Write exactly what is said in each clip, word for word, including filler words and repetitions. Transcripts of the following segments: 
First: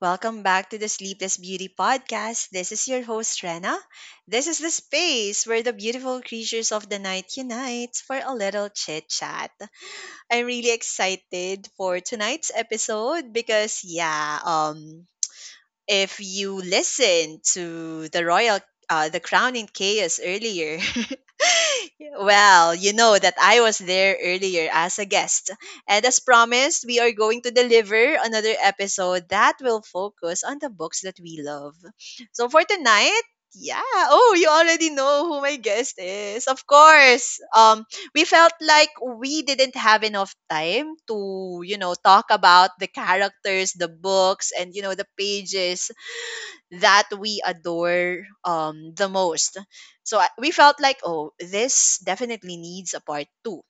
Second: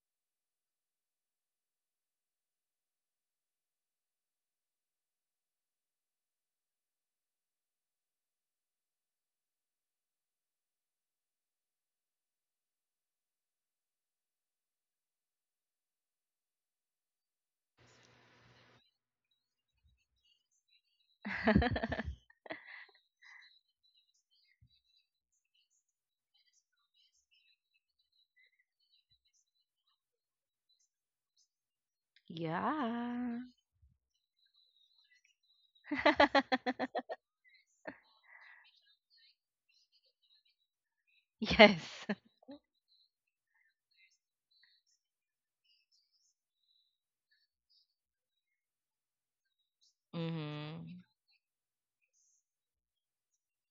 Welcome back to the Sleepless Beauty Podcast. This is your host, Rena. This is the space where the beautiful creatures of the night unite for a little chit chat. I'm really excited for tonight's episode because, yeah, um, if you listen to the royal uh, the crown in chaos earlier. Well, you know that I was there earlier as a guest, and as promised, we are going to deliver another episode that will focus on the books that we love. So for tonight, Yeah. yeah, oh, you already know who my guest is, of course. Um we felt like we didn't have enough time to, you know, Yes. talk about the characters, the books, and, you know, the pages that we adore, um, the most. So I- we felt Hmm. like, oh, this definitely needs a part two.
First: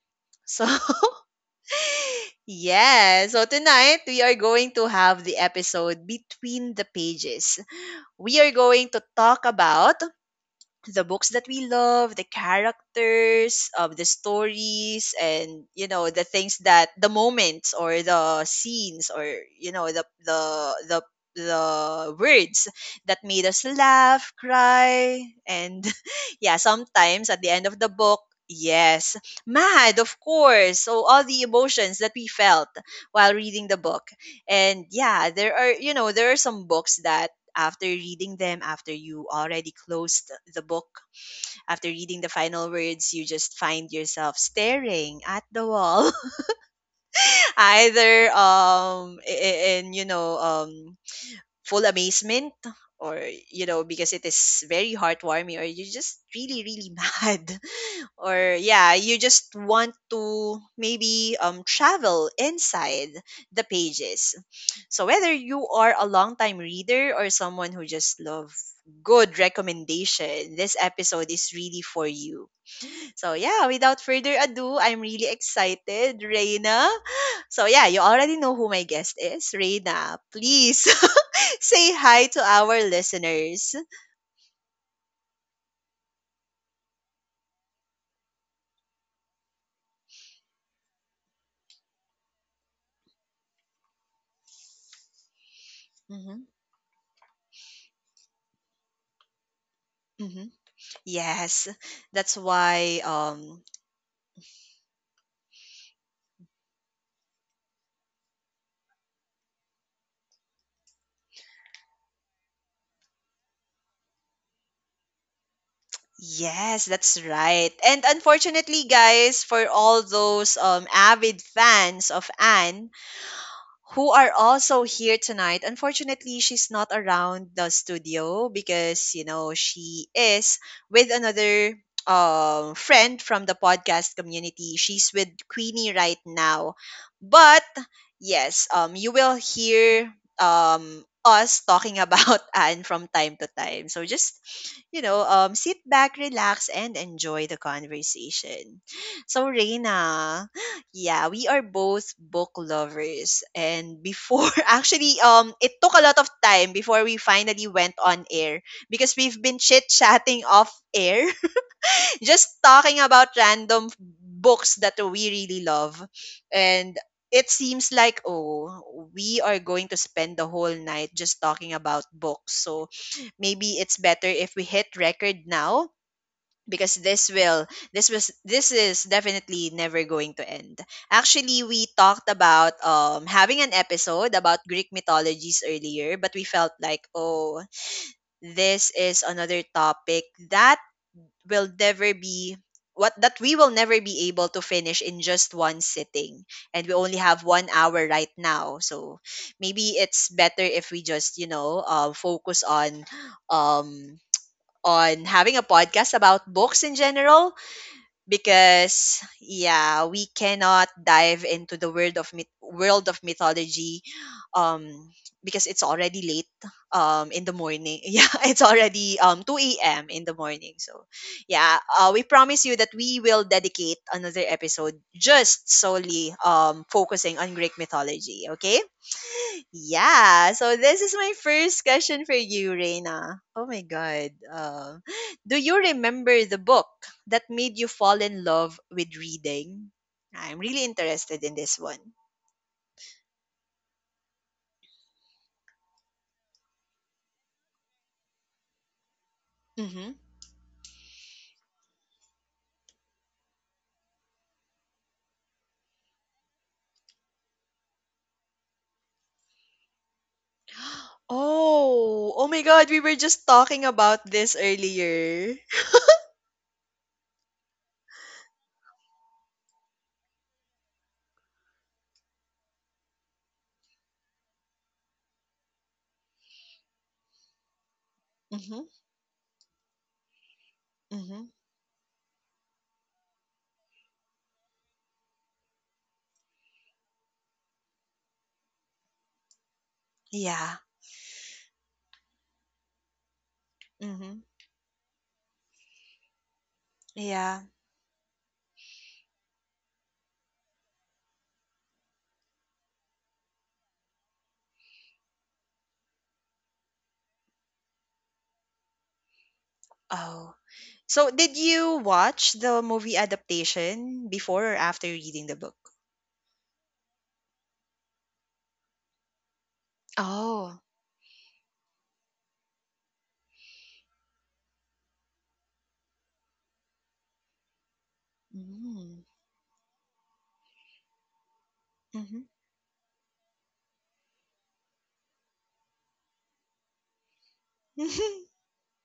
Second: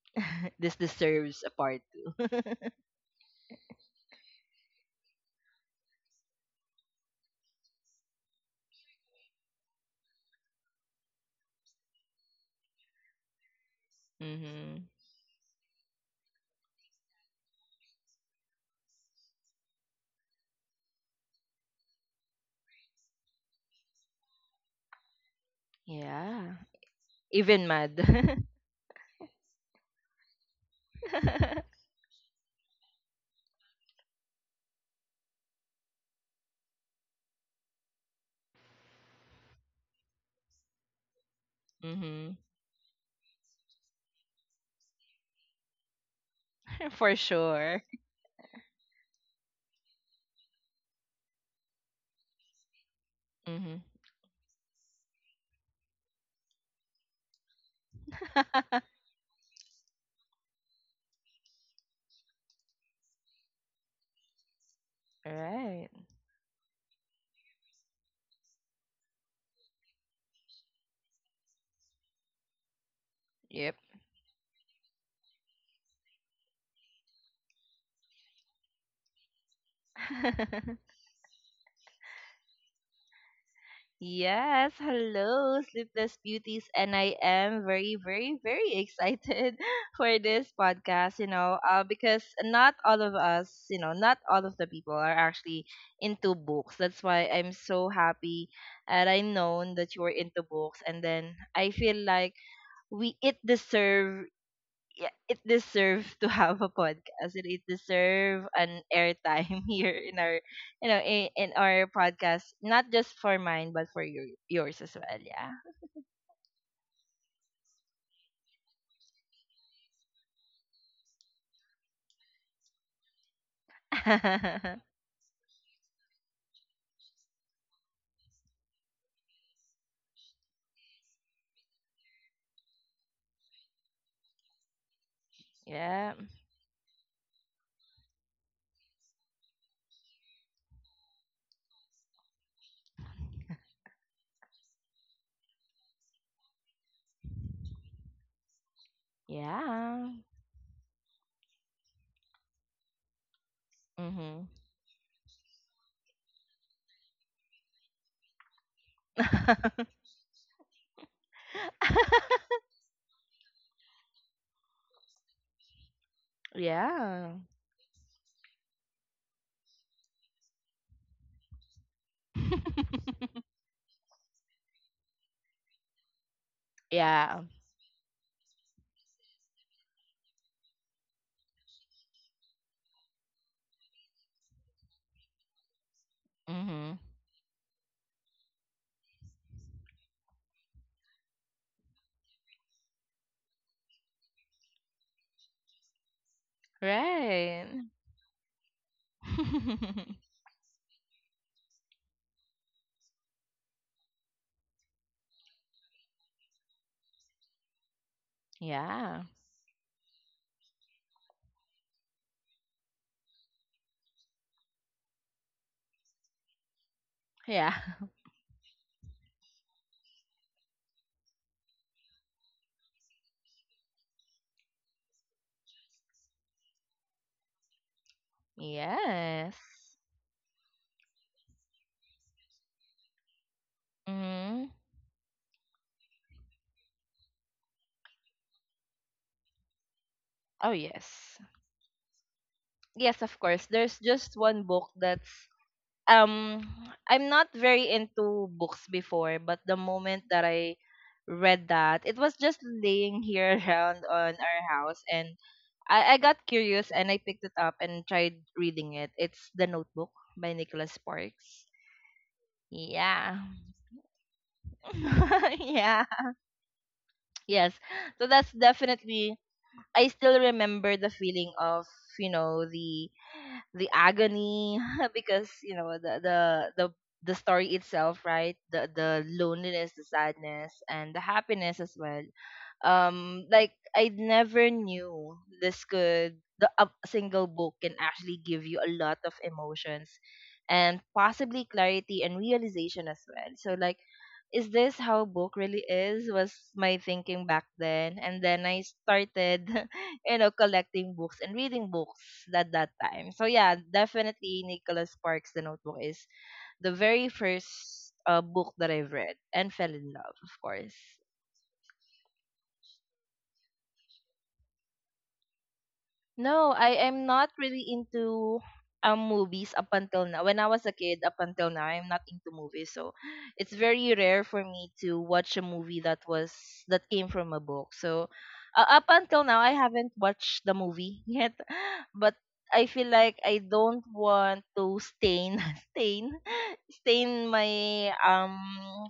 So, This deserves a part two. yeah. So tonight, we are going to have the episode Between the Pages. We are going to talk about the books that we love, the characters, um, the Mm-hmm. stories, and you know the things, that the moments or the scenes, or you know the the the the words that made us laugh, cry, and Yeah. yeah, sometimes at the end Even of the book, mad. yes, mad, of course. So all the emotions that we felt while reading the book. And yeah, there are, you know, there are some books that after reading them, after you already closed the book, after reading the Mm-hmm. final words, you just find yourself staring at the wall, For sure. either um i- i- in you know um full amazement, or you Mm-hmm. know, because it is very heartwarming, or you're just really, really mad, or All yeah, you just want to maybe um travel inside the pages. So whether you Right. are a long-time reader or someone who just love good recommendation, this episode is really for you. So yeah, Yep. without further ado, I'm really excited, Reina. So yeah, you already know who my guest is, Reina. Please say hi to our listeners. Yes, hello, Sleepless Beauties, and I am very, very, very excited for this podcast, you know, uh, because not all of us, you know, not all of the people are actually into Hmm. books. That's why I'm so happy that I known that you are Hmm. into books, and then Yes, I feel that's like why. we it Um, deserve yeah, it deserves to have a podcast and it deserves an airtime here in our, you know in, in our podcast, not just for mine but for your yours as well, yeah. yes, that's right. And unfortunately, guys, for all those um avid fans of Anne, who are also here tonight. Unfortunately, she's not around the studio because, you know, she is with another um, friend from the podcast community. She's with Queenie right Yeah, now. But yes, um, you will hear um, us talking about Anne from time to time. So just, you know, um, sit back, relax, and enjoy the conversation. So, yeah. Reina, yeah, we are both book lovers. And before, Mhm. actually, um, it took a lot of time before we finally went on air because we've been chit chatting off air, just talking about random books that we really love. And Yeah. it seems like, oh, we are going to spend the whole night just talking about books. So maybe it's better if we hit record now, because this Yeah. will this was this is definitely never going to end. Actually, we talked about um having an episode about Greek mythologies earlier, but we felt Mhm. like, oh, this is another topic that will never be what that we will never be able to finish in just one sitting, and we only have one Right. hour right now. So maybe it's better if we just, you know, uh, focus on um on having a podcast about books in general, because Yeah, yeah, we cannot dive into the world of myth- world of mythology, um because it's already late um in the yeah, morning. Yeah, it's already um two a.m. in the morning. So yeah, uh, we promise you that we will dedicate another episode just solely um focusing on Greek mythology, okay? yes. Yeah, so this is my first question for you, Reina. Oh my god. Mhm. Um, do you remember the book that made you fall in love with reading? I'm Oh, really yes, interested in this one. yes, of course there's just one book that's. um I'm not very into books before, but the Mm-hmm. moment that I read that, it was just laying here around on our house, and I, I got curious and I picked it up and tried reading it. It's The Notebook by Nicholas Sparks. Oh, oh my god, we were Yeah. just talking about this earlier. Yeah. Yes. So that's definitely. I still remember the feeling of, you know, the the agony, because you know the the the the story itself, right, Mm-hmm. the the loneliness, the sadness, and the Mm-hmm. happiness as well. Um like, I never knew this could the a single book can actually give you a lot of emotions, Yeah. and possibly clarity and realization as well. So, like, Mm-hmm. is this how book really is? Was my thinking back Yeah. then. And then I started you know collecting books and reading books at that time, so yeah, definitely Nicholas Sparks, The Notebook is the very first uh, book that I've read and fell in love, of Oh. course. So did you watch the movie adaptation before or after reading the book? No, I am not really into um movies up until now. When I was Oh. a kid, up until now, I'm not into movies. So it's very rare for me to watch a movie that was that came from a book. So uh, up until now, I haven't watched the movie yet, but Mm-hmm. I feel like I don't want to stain stain maintain my um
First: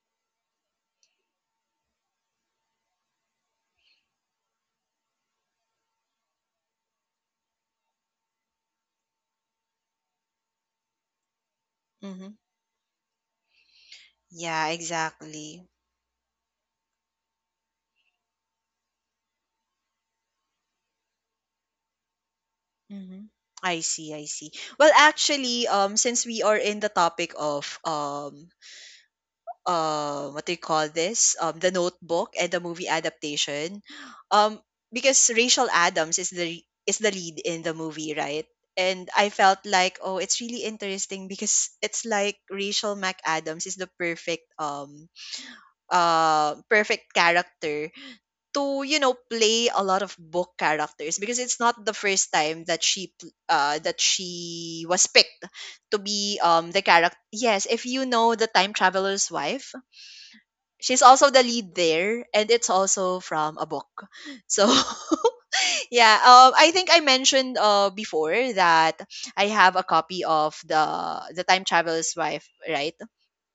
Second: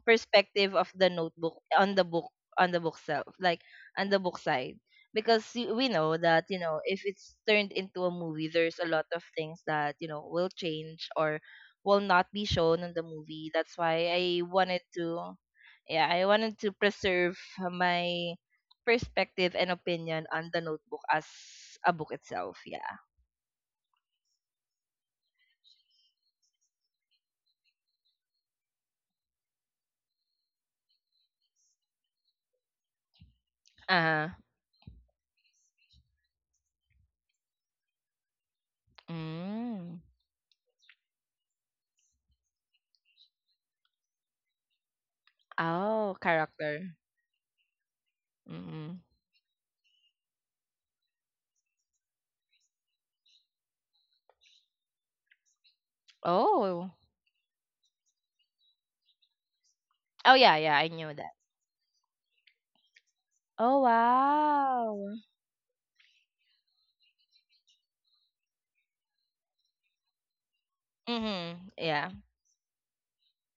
perspective of the notebook on the book on the book self like on the book side, because y- we know that, you know if it's turned into a movie, there's a lot of things that, you know will change or will not Mhm. be shown in the movie. That's why I Yeah, wanted to. exactly. Yeah, I wanted to preserve my perspective and opinion on the notebook as a book itself, yeah. Mhm. I see, I see. Well, actually, um, since we are in the topic of um, uh, what do you call this? Um, the Notebook and the movie adaptation, Uh-huh. um, because Rachel Adams is the is the lead in the movie, right? And I felt like, Mm. oh, it's really interesting because it's like Rachel McAdams is the perfect um Oh, uh character. perfect character to, Mm. you know, play a lot of book characters, because it's not the first time that she pl- uh that she was picked to be um the Oh. character. Yes, if you know The Time Traveler's Wife, Oh, yeah, yeah, I she's knew that. also the lead there, and it's also from a Oh, book. So wow. yeah, um I think I mentioned uh before that I have a copy of the The Time Mm-hmm. Yeah. Traveler's Wife, right?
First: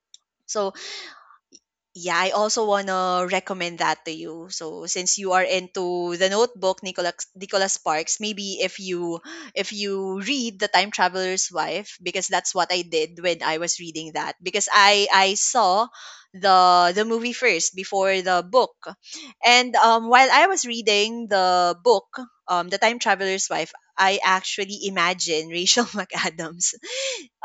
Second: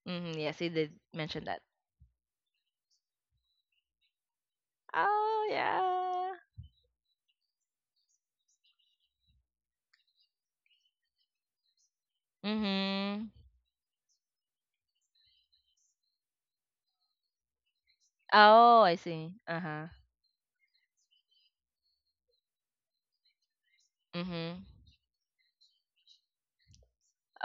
Mm-hmm. Yes, you So did mention that. yeah, I also wanna recommend that to you. So since you are Oh, into the yeah. notebook, Nicholas Nicholas Sparks, maybe if you if you read The Time Traveler's Wife, because that's what I did Mm-hmm. when I was reading that. Because I I saw the the movie first before the book. Oh, I see. And Uh-huh. um, while I was reading the book, um, The Time Traveler's Wife, I Mm-hmm. actually imagine Rachel McAdams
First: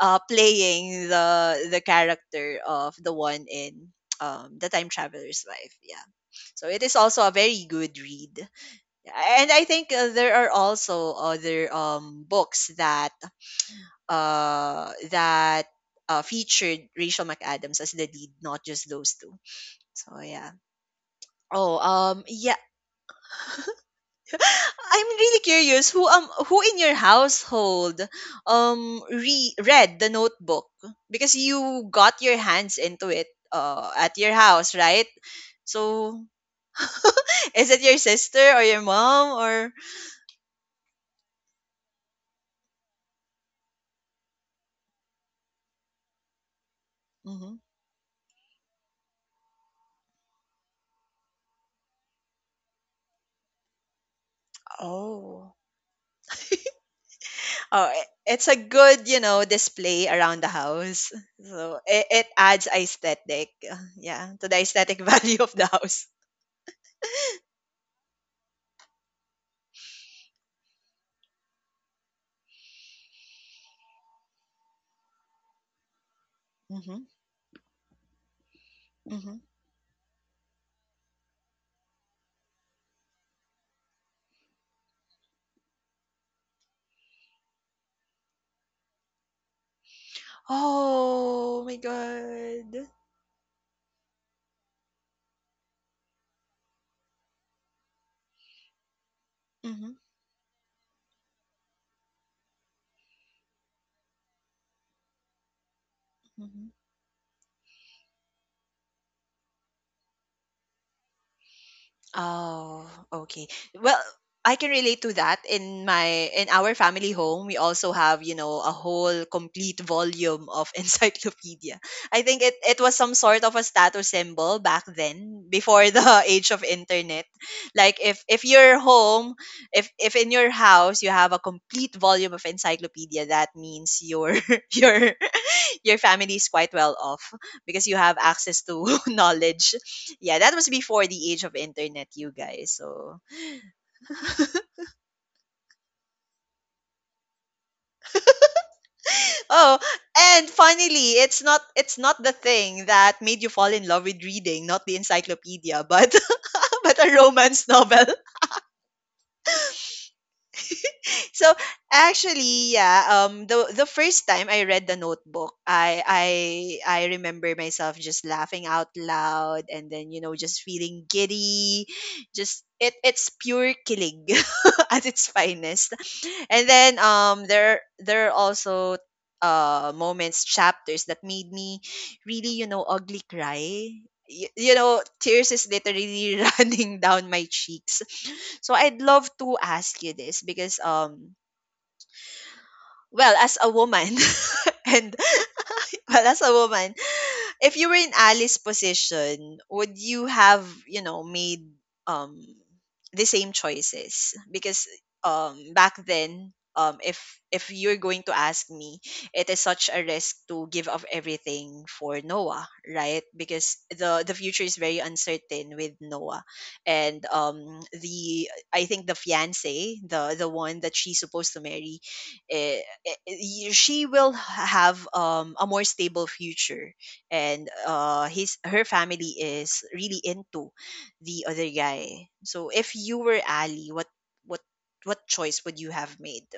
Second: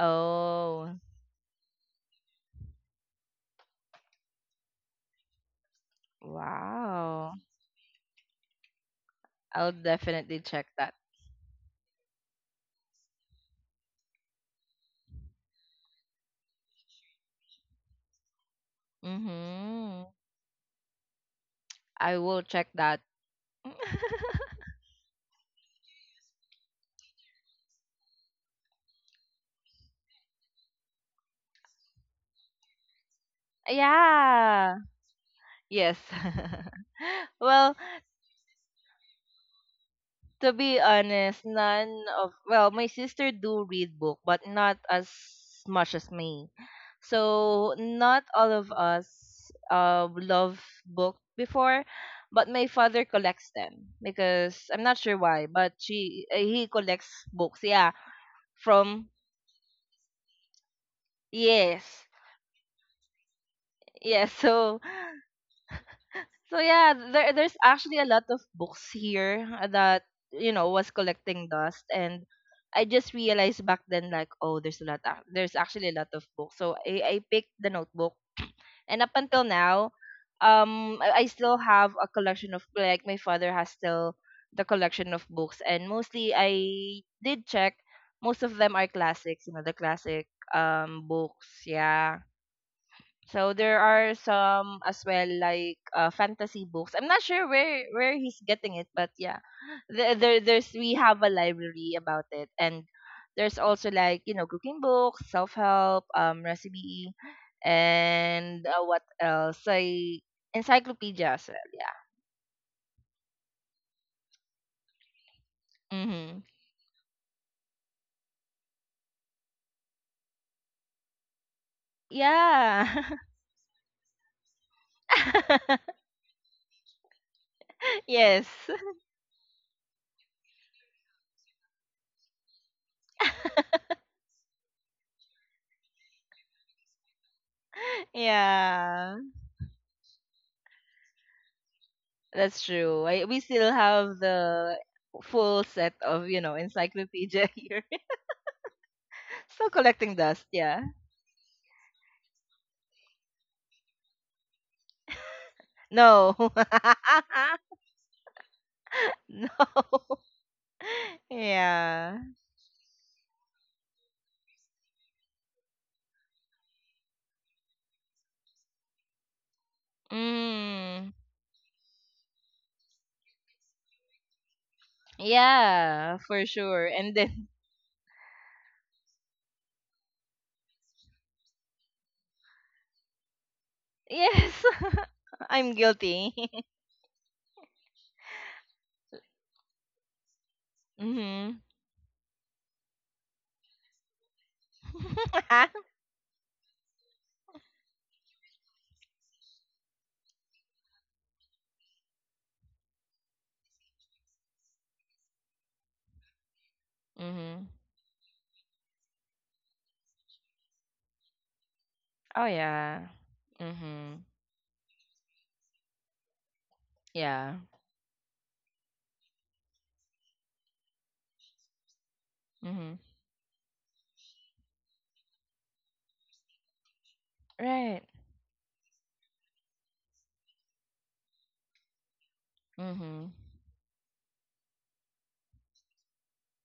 uh, playing the the character of the one in, um, The Time Traveler's Life. Yeah, so it is also a wow. very good read, and I I'll think, uh, there definitely are check that. also other um, books that uh, that uh, featured Rachel McAdams as the lead, not just those two. Mm-hmm. So yeah. Oh, I um, will yeah. check that. I'm really curious who um who in your household um re- read the notebook, because you got your hands into it uh at your house, Yeah. right? Yes. So is Well, it your sister or your mom, or to be honest, none of well, my sister do read book, but not as much as me. Mhm. So not all of us uh love book before, but my father collects them because I'm not sure why, Oh. but she uh, he collects books. Oh, Yeah, i- it's a good, from you know, display around the house. So it, yes, it adds aesthetic, uh, yeah, yes. to the So, aesthetic value of the house. So yeah, there there's actually a lot of books here that, you know was collecting dust, and I just realized back then, like, oh, there's a lot ac- there's actually a lot of books. So I Hmm. I picked the notebook, and up Hmm. until now, um I, I still have a collection of, like, my father has still the collection of books, and mostly I did check most of them are classics, you know, the classic um Oh books, my yeah. god. So there are some as well, like uh, fantasy books. I'm not sure where where he's getting it, but yeah, Hmm. there, there there's we have a library about it, and there's also, like, you know cooking books, self help, um, Hmm. recipe, and uh, what else? Like encyclopedia as well. Yeah. Oh, okay. Well, I can relate to that. In my Mm-hmm. in our family home, we also have, you know, a whole complete volume of encyclopedia. I think it it was some Yeah. sort of a status symbol back then before the age of internet. Like if if Yes. your home, if if in your house you have a complete volume of encyclopedia, that means you're you're, your family is quite well off, because you have access to Yeah. knowledge. Yeah, that was before the age of internet, you That's guys. true. So I, we still have the full set of, you know encyclopedia here. Still oh, collecting dust, and yeah. finally, it's not it's not the thing that made you fall in love with reading, not the encyclopedia, but No. but a romance novel. No. So Yeah. actually, yeah, um, the the first time I read the notebook, I I I remember myself just laughing out loud, and then you know, just feeling Mm. giddy. Just it it's pure killing at its finest. Yeah, for And sure. then And then um, there there are also uh moments, chapters that made me really, you know, ugly cry. Y- yes. You know, tears is I'm guilty. literally running down my cheeks. So I'd love to ask you this, because um Mhm. well, as a woman and well, as a woman, if you were in Ali's position, would you have, you know, made um the same choices? Because um back then, um if Mhm. if you're going to ask me, it is such a risk to give up everything for Oh, Noah, yeah. right? Because Mhm. the the future is very uncertain with Noah. And Yeah. um, the, I think the fiance, the the one that she's supposed to marry, eh, Mhm. i- i- she will have, um, a more stable future, and Right. uh, his her family is really into the other guy. So if you Mhm. were Ali, what what what choice would you have made?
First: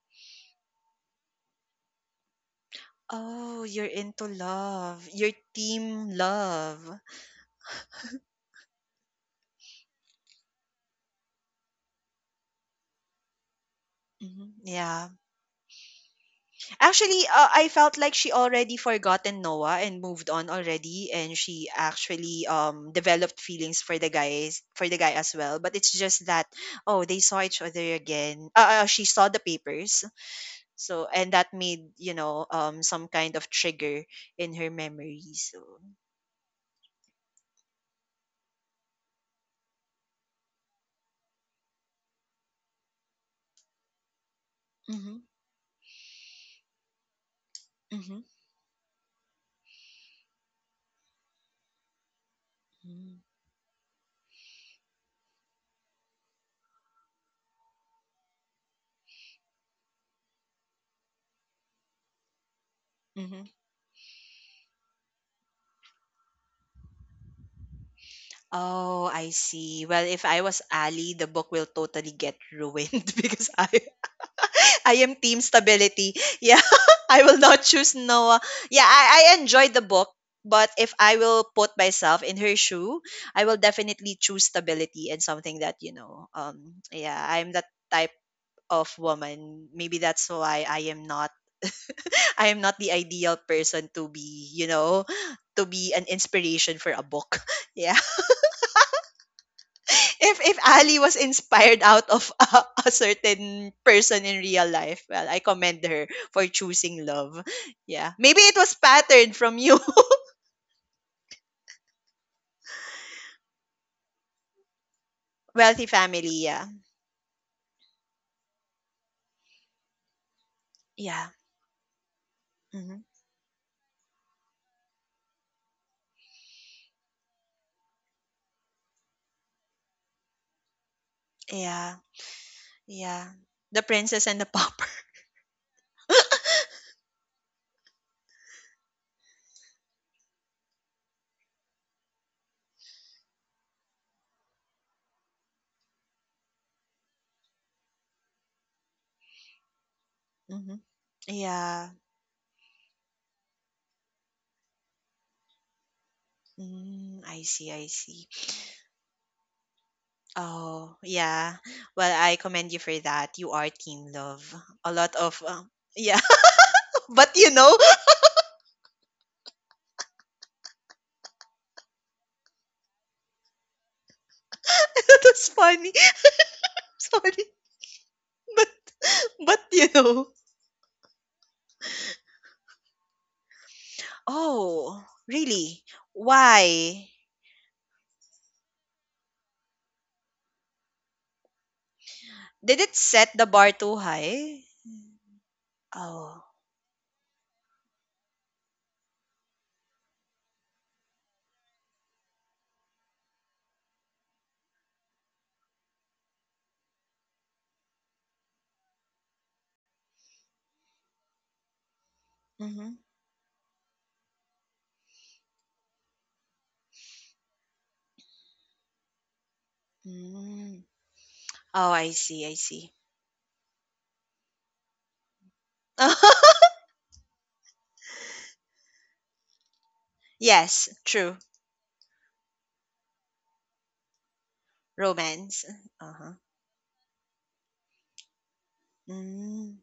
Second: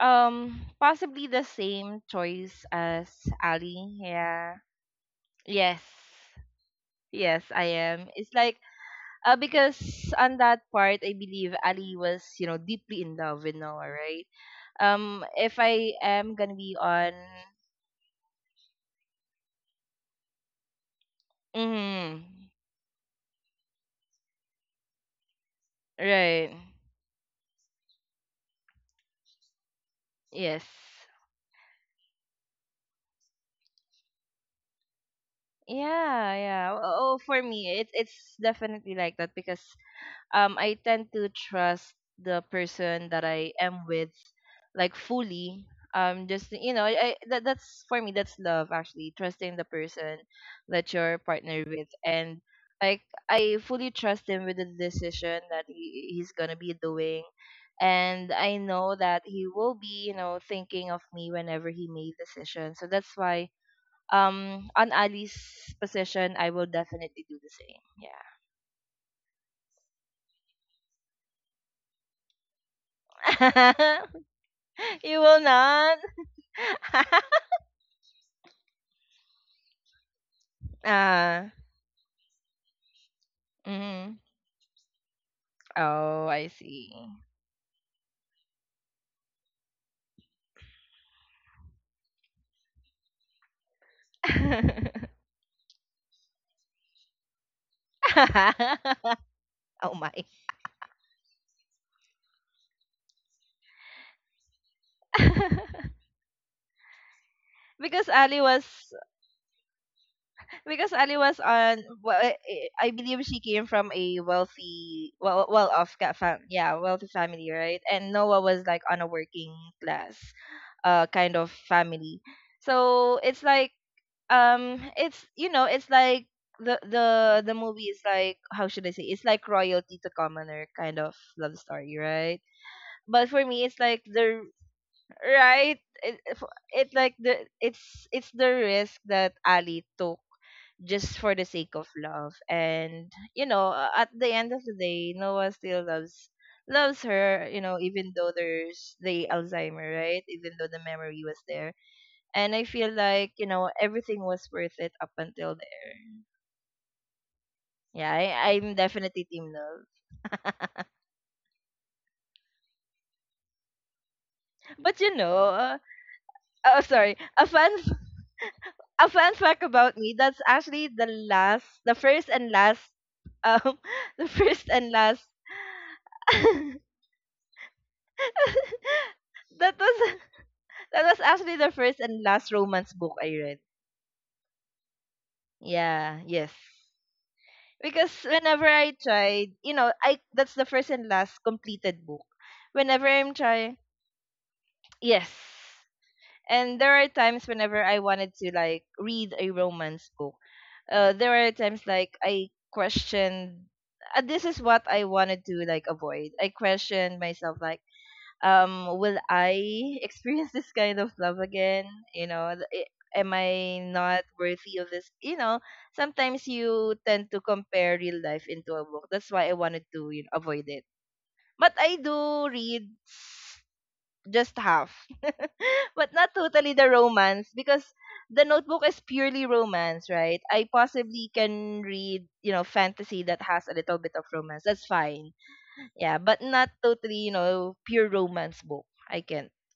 Um possibly the same choice as Oh, you're Ali. into Yeah. love, your Yes. team love. Yes, I am. It's like. Uh, because on that part, I believe Ali was, you know, deeply in love with Noah, right? Mhm. Yeah. Um, if I am gonna be on, Actually, uh, I felt like she already forgotten Noah and moved on already, and she actually mm, um, developed feelings for the guys for the guy as well. But it's just that right? oh, they saw each other again. Uh, uh, she saw the papers, Yes. so, and that made, you know, um, some kind of trigger in her memory. So. Yeah, yeah. Oh, oh, for me, it's it's definitely like that, because um I tend to trust the person that I am with, like, Mm-hmm, fully. Um just, you know I, I that, that's for me, mm-hmm, that's love, actually trusting the person that you're partnered with, and, like, I fully trust him with the decision that he, he's gonna be doing, and I know that he will be, you know thinking of me whenever he made decision. So that's mm-hmm. why, um on Ali's position, I will definitely do the same. Oh, I see. Well, if I was Ali, the book will totally get ruined because I Yeah. I am You team will not? stability. Yeah, I will not choose Noah. Yeah, I, I enjoyed the book, but if I will Ah. put myself in her shoe, I will definitely Mm. choose stability and something that, you know, Oh, I um, see. yeah, I'm that type of woman. Maybe that's why I am not, I am not the ideal person to be, you know, to be an inspiration for a book. Yeah. Oh my. if if Ali was inspired out of a, a certain person in real life, well, I commend her for choosing love. because Yeah, maybe Ali it was was patterned from you. because Ali was on well, I I believe she came from a wealthy well well Wealthy off family. fam- Yeah, yeah, wealthy family, right? And Noah was, like, on a working class uh yeah, kind of family. hmm, So it's like, um it's, you know it's like the the the movie is like, how should I say, it's like royalty to commoner kind of love yeah, story, right? yeah. But for me, The it's like princess and the the. pauper. Right. it, if- it like the it's it's the risk that Ali took, just for the sake of love, and, you know uh, at the end of the day, Noah still loves loves her, you know, even though there's the Alzheimer, right? Even though Hmm. the memory was there, Yeah. and I feel like, you know everything was worth it up until there. Mm, I see. I Yeah, see. I, I'm definitely Team Nils. Oh, yeah. Well, I commend you for that. You are team love. A But, you lot of know, um, uh, yeah, oh sorry, but a you fun know, f- a fun fact about me. That's actually the last, the first and last, um, the first and last. that's funny. that Sorry, but but was you know, that was actually the first and last romance book I read. oh, really? Yeah, yes. Why? Because whenever I tried, you know, I that's the first and last completed book. Did it Whenever I'm set the bar trying. too high? Yes. Oh. And there are times whenever I wanted to, like, read a romance book. Uh, there are times, like, I questioned, uh, this is what I wanted to, like, avoid. I questioned myself, like, um will I experience this kind of love again? You know, th- Mm-hmm. i- am I not worthy of this? You know, sometimes you tend to compare real life into a book. That's why I wanted to, you know, avoid Mm. it. But Oh, I I see, do I see. read just half, but not totally the romance, because the notebook is purely romance, right? I Yes, true. possibly can read, you know, fantasy that has a little bit of romance. That's fine. Romance. Yeah, Uh-huh. but not totally, you know, pure romance book. I can't. Mm.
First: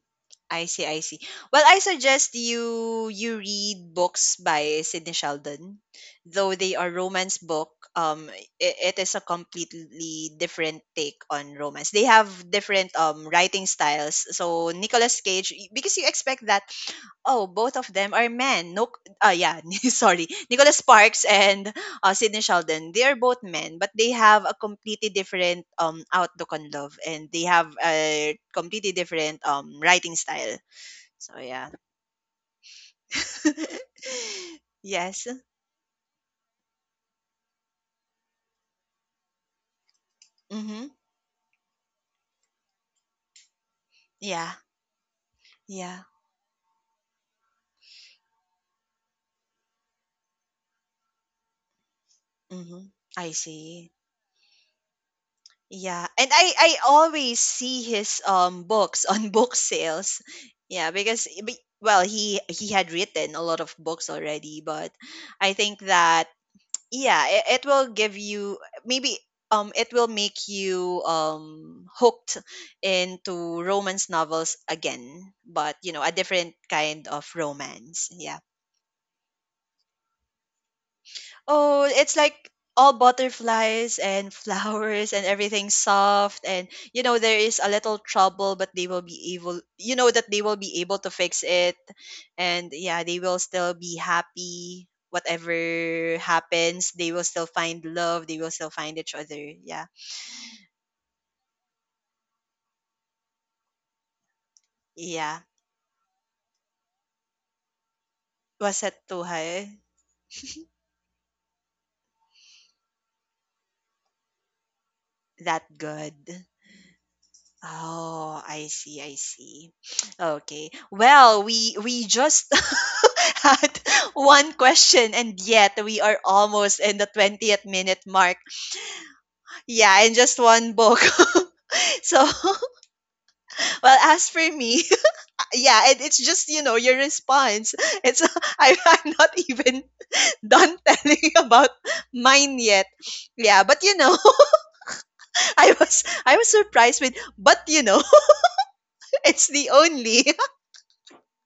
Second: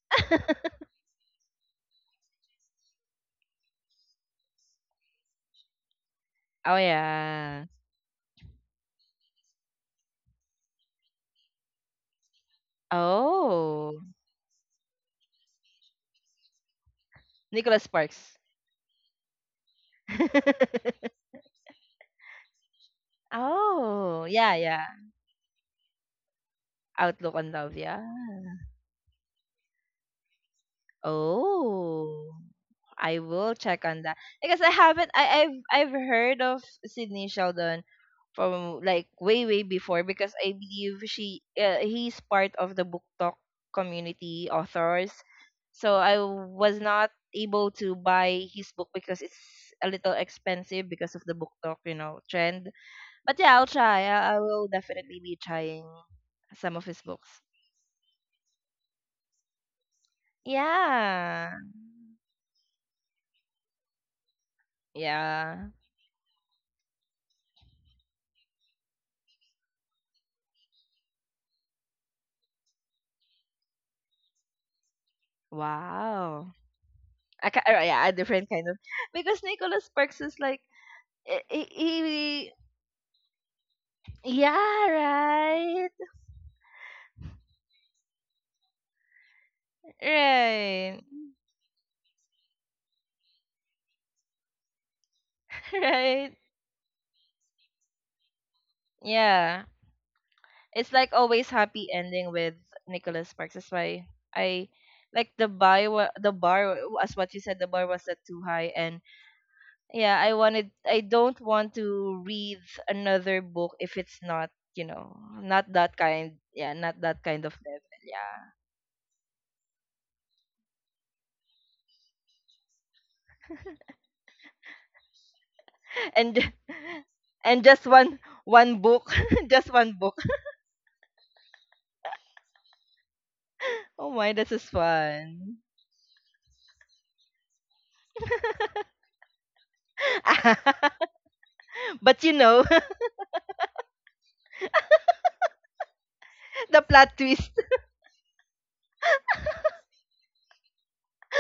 I see, I see. Well, I suggest you you read books by Sidney Sheldon, though Oh, they are romance yeah. book. Um, i- it is a completely different take on romance. They have different um writing Oh. styles. So Nicolas Cage, y- because you expect that oh, both Nicholas of them are Sparks. men. No, uh, yeah, sorry, Nicholas Sparks and uh, Sidney Sheldon, they are both men, but they Oh, have a yeah, yeah. completely different um outlook on love, and Outlook they on have love, yeah. a completely different um writing style. So yeah, Oh, I will check on that because I haven't. yes, I I've I've heard of Sydney Sheldon from, like, way way before, because I mm-hmm, believe she uh, he's part of the book talk yeah, community authors. So yeah, I was not able to buy his book because it's a little expensive because of the book talk, you know trend. mm-hmm. I But yeah, I'll see. try. I, I will definitely be trying Yeah, and I I some of his books. always see his um books on book sales. Yeah, because eh, Yeah. be- well, he he had written a lot of books already, but I Yeah. think that yeah it, it will give you maybe um it will make you um hooked into romance novels again, but you know, a different Wow. kind of a, ki- uh, romance, Yeah, a yeah. different kind of, because Nicholas Sparks is like, eh, eh, Oh, it's like he, all butterflies and yeah, flowers and everything right, soft, and you know there is a little trouble, but they will be able, you know, that they will be able right, to fix it, and yeah, they will still be happy. Whatever right, happens, they will still find love, they will still find each other, yeah. yeah. It's like always happy ending with Nicholas Sparks. That's why I, Yeah, like the buy wa- the bar wa- as what you said, the bar was set too was high, it and too high, yeah, I wanted I don't want to read another book if it's not, you know not that that good? kind, yeah, not that kind of level. Oh, Yeah. I see, I see. Okay, well, we we just had one question, and yet we are And almost in the twentieth and just minute one mark. one book just one Yeah, in book. just one book. So, well, Oh as my, for this is me, fun. yeah, it, it's just, you know, your response. It's I, I'm not even done telling about But, you mine know yet. Yeah, but you know, I was I was the surprised with, plot twist. but you know, it's the only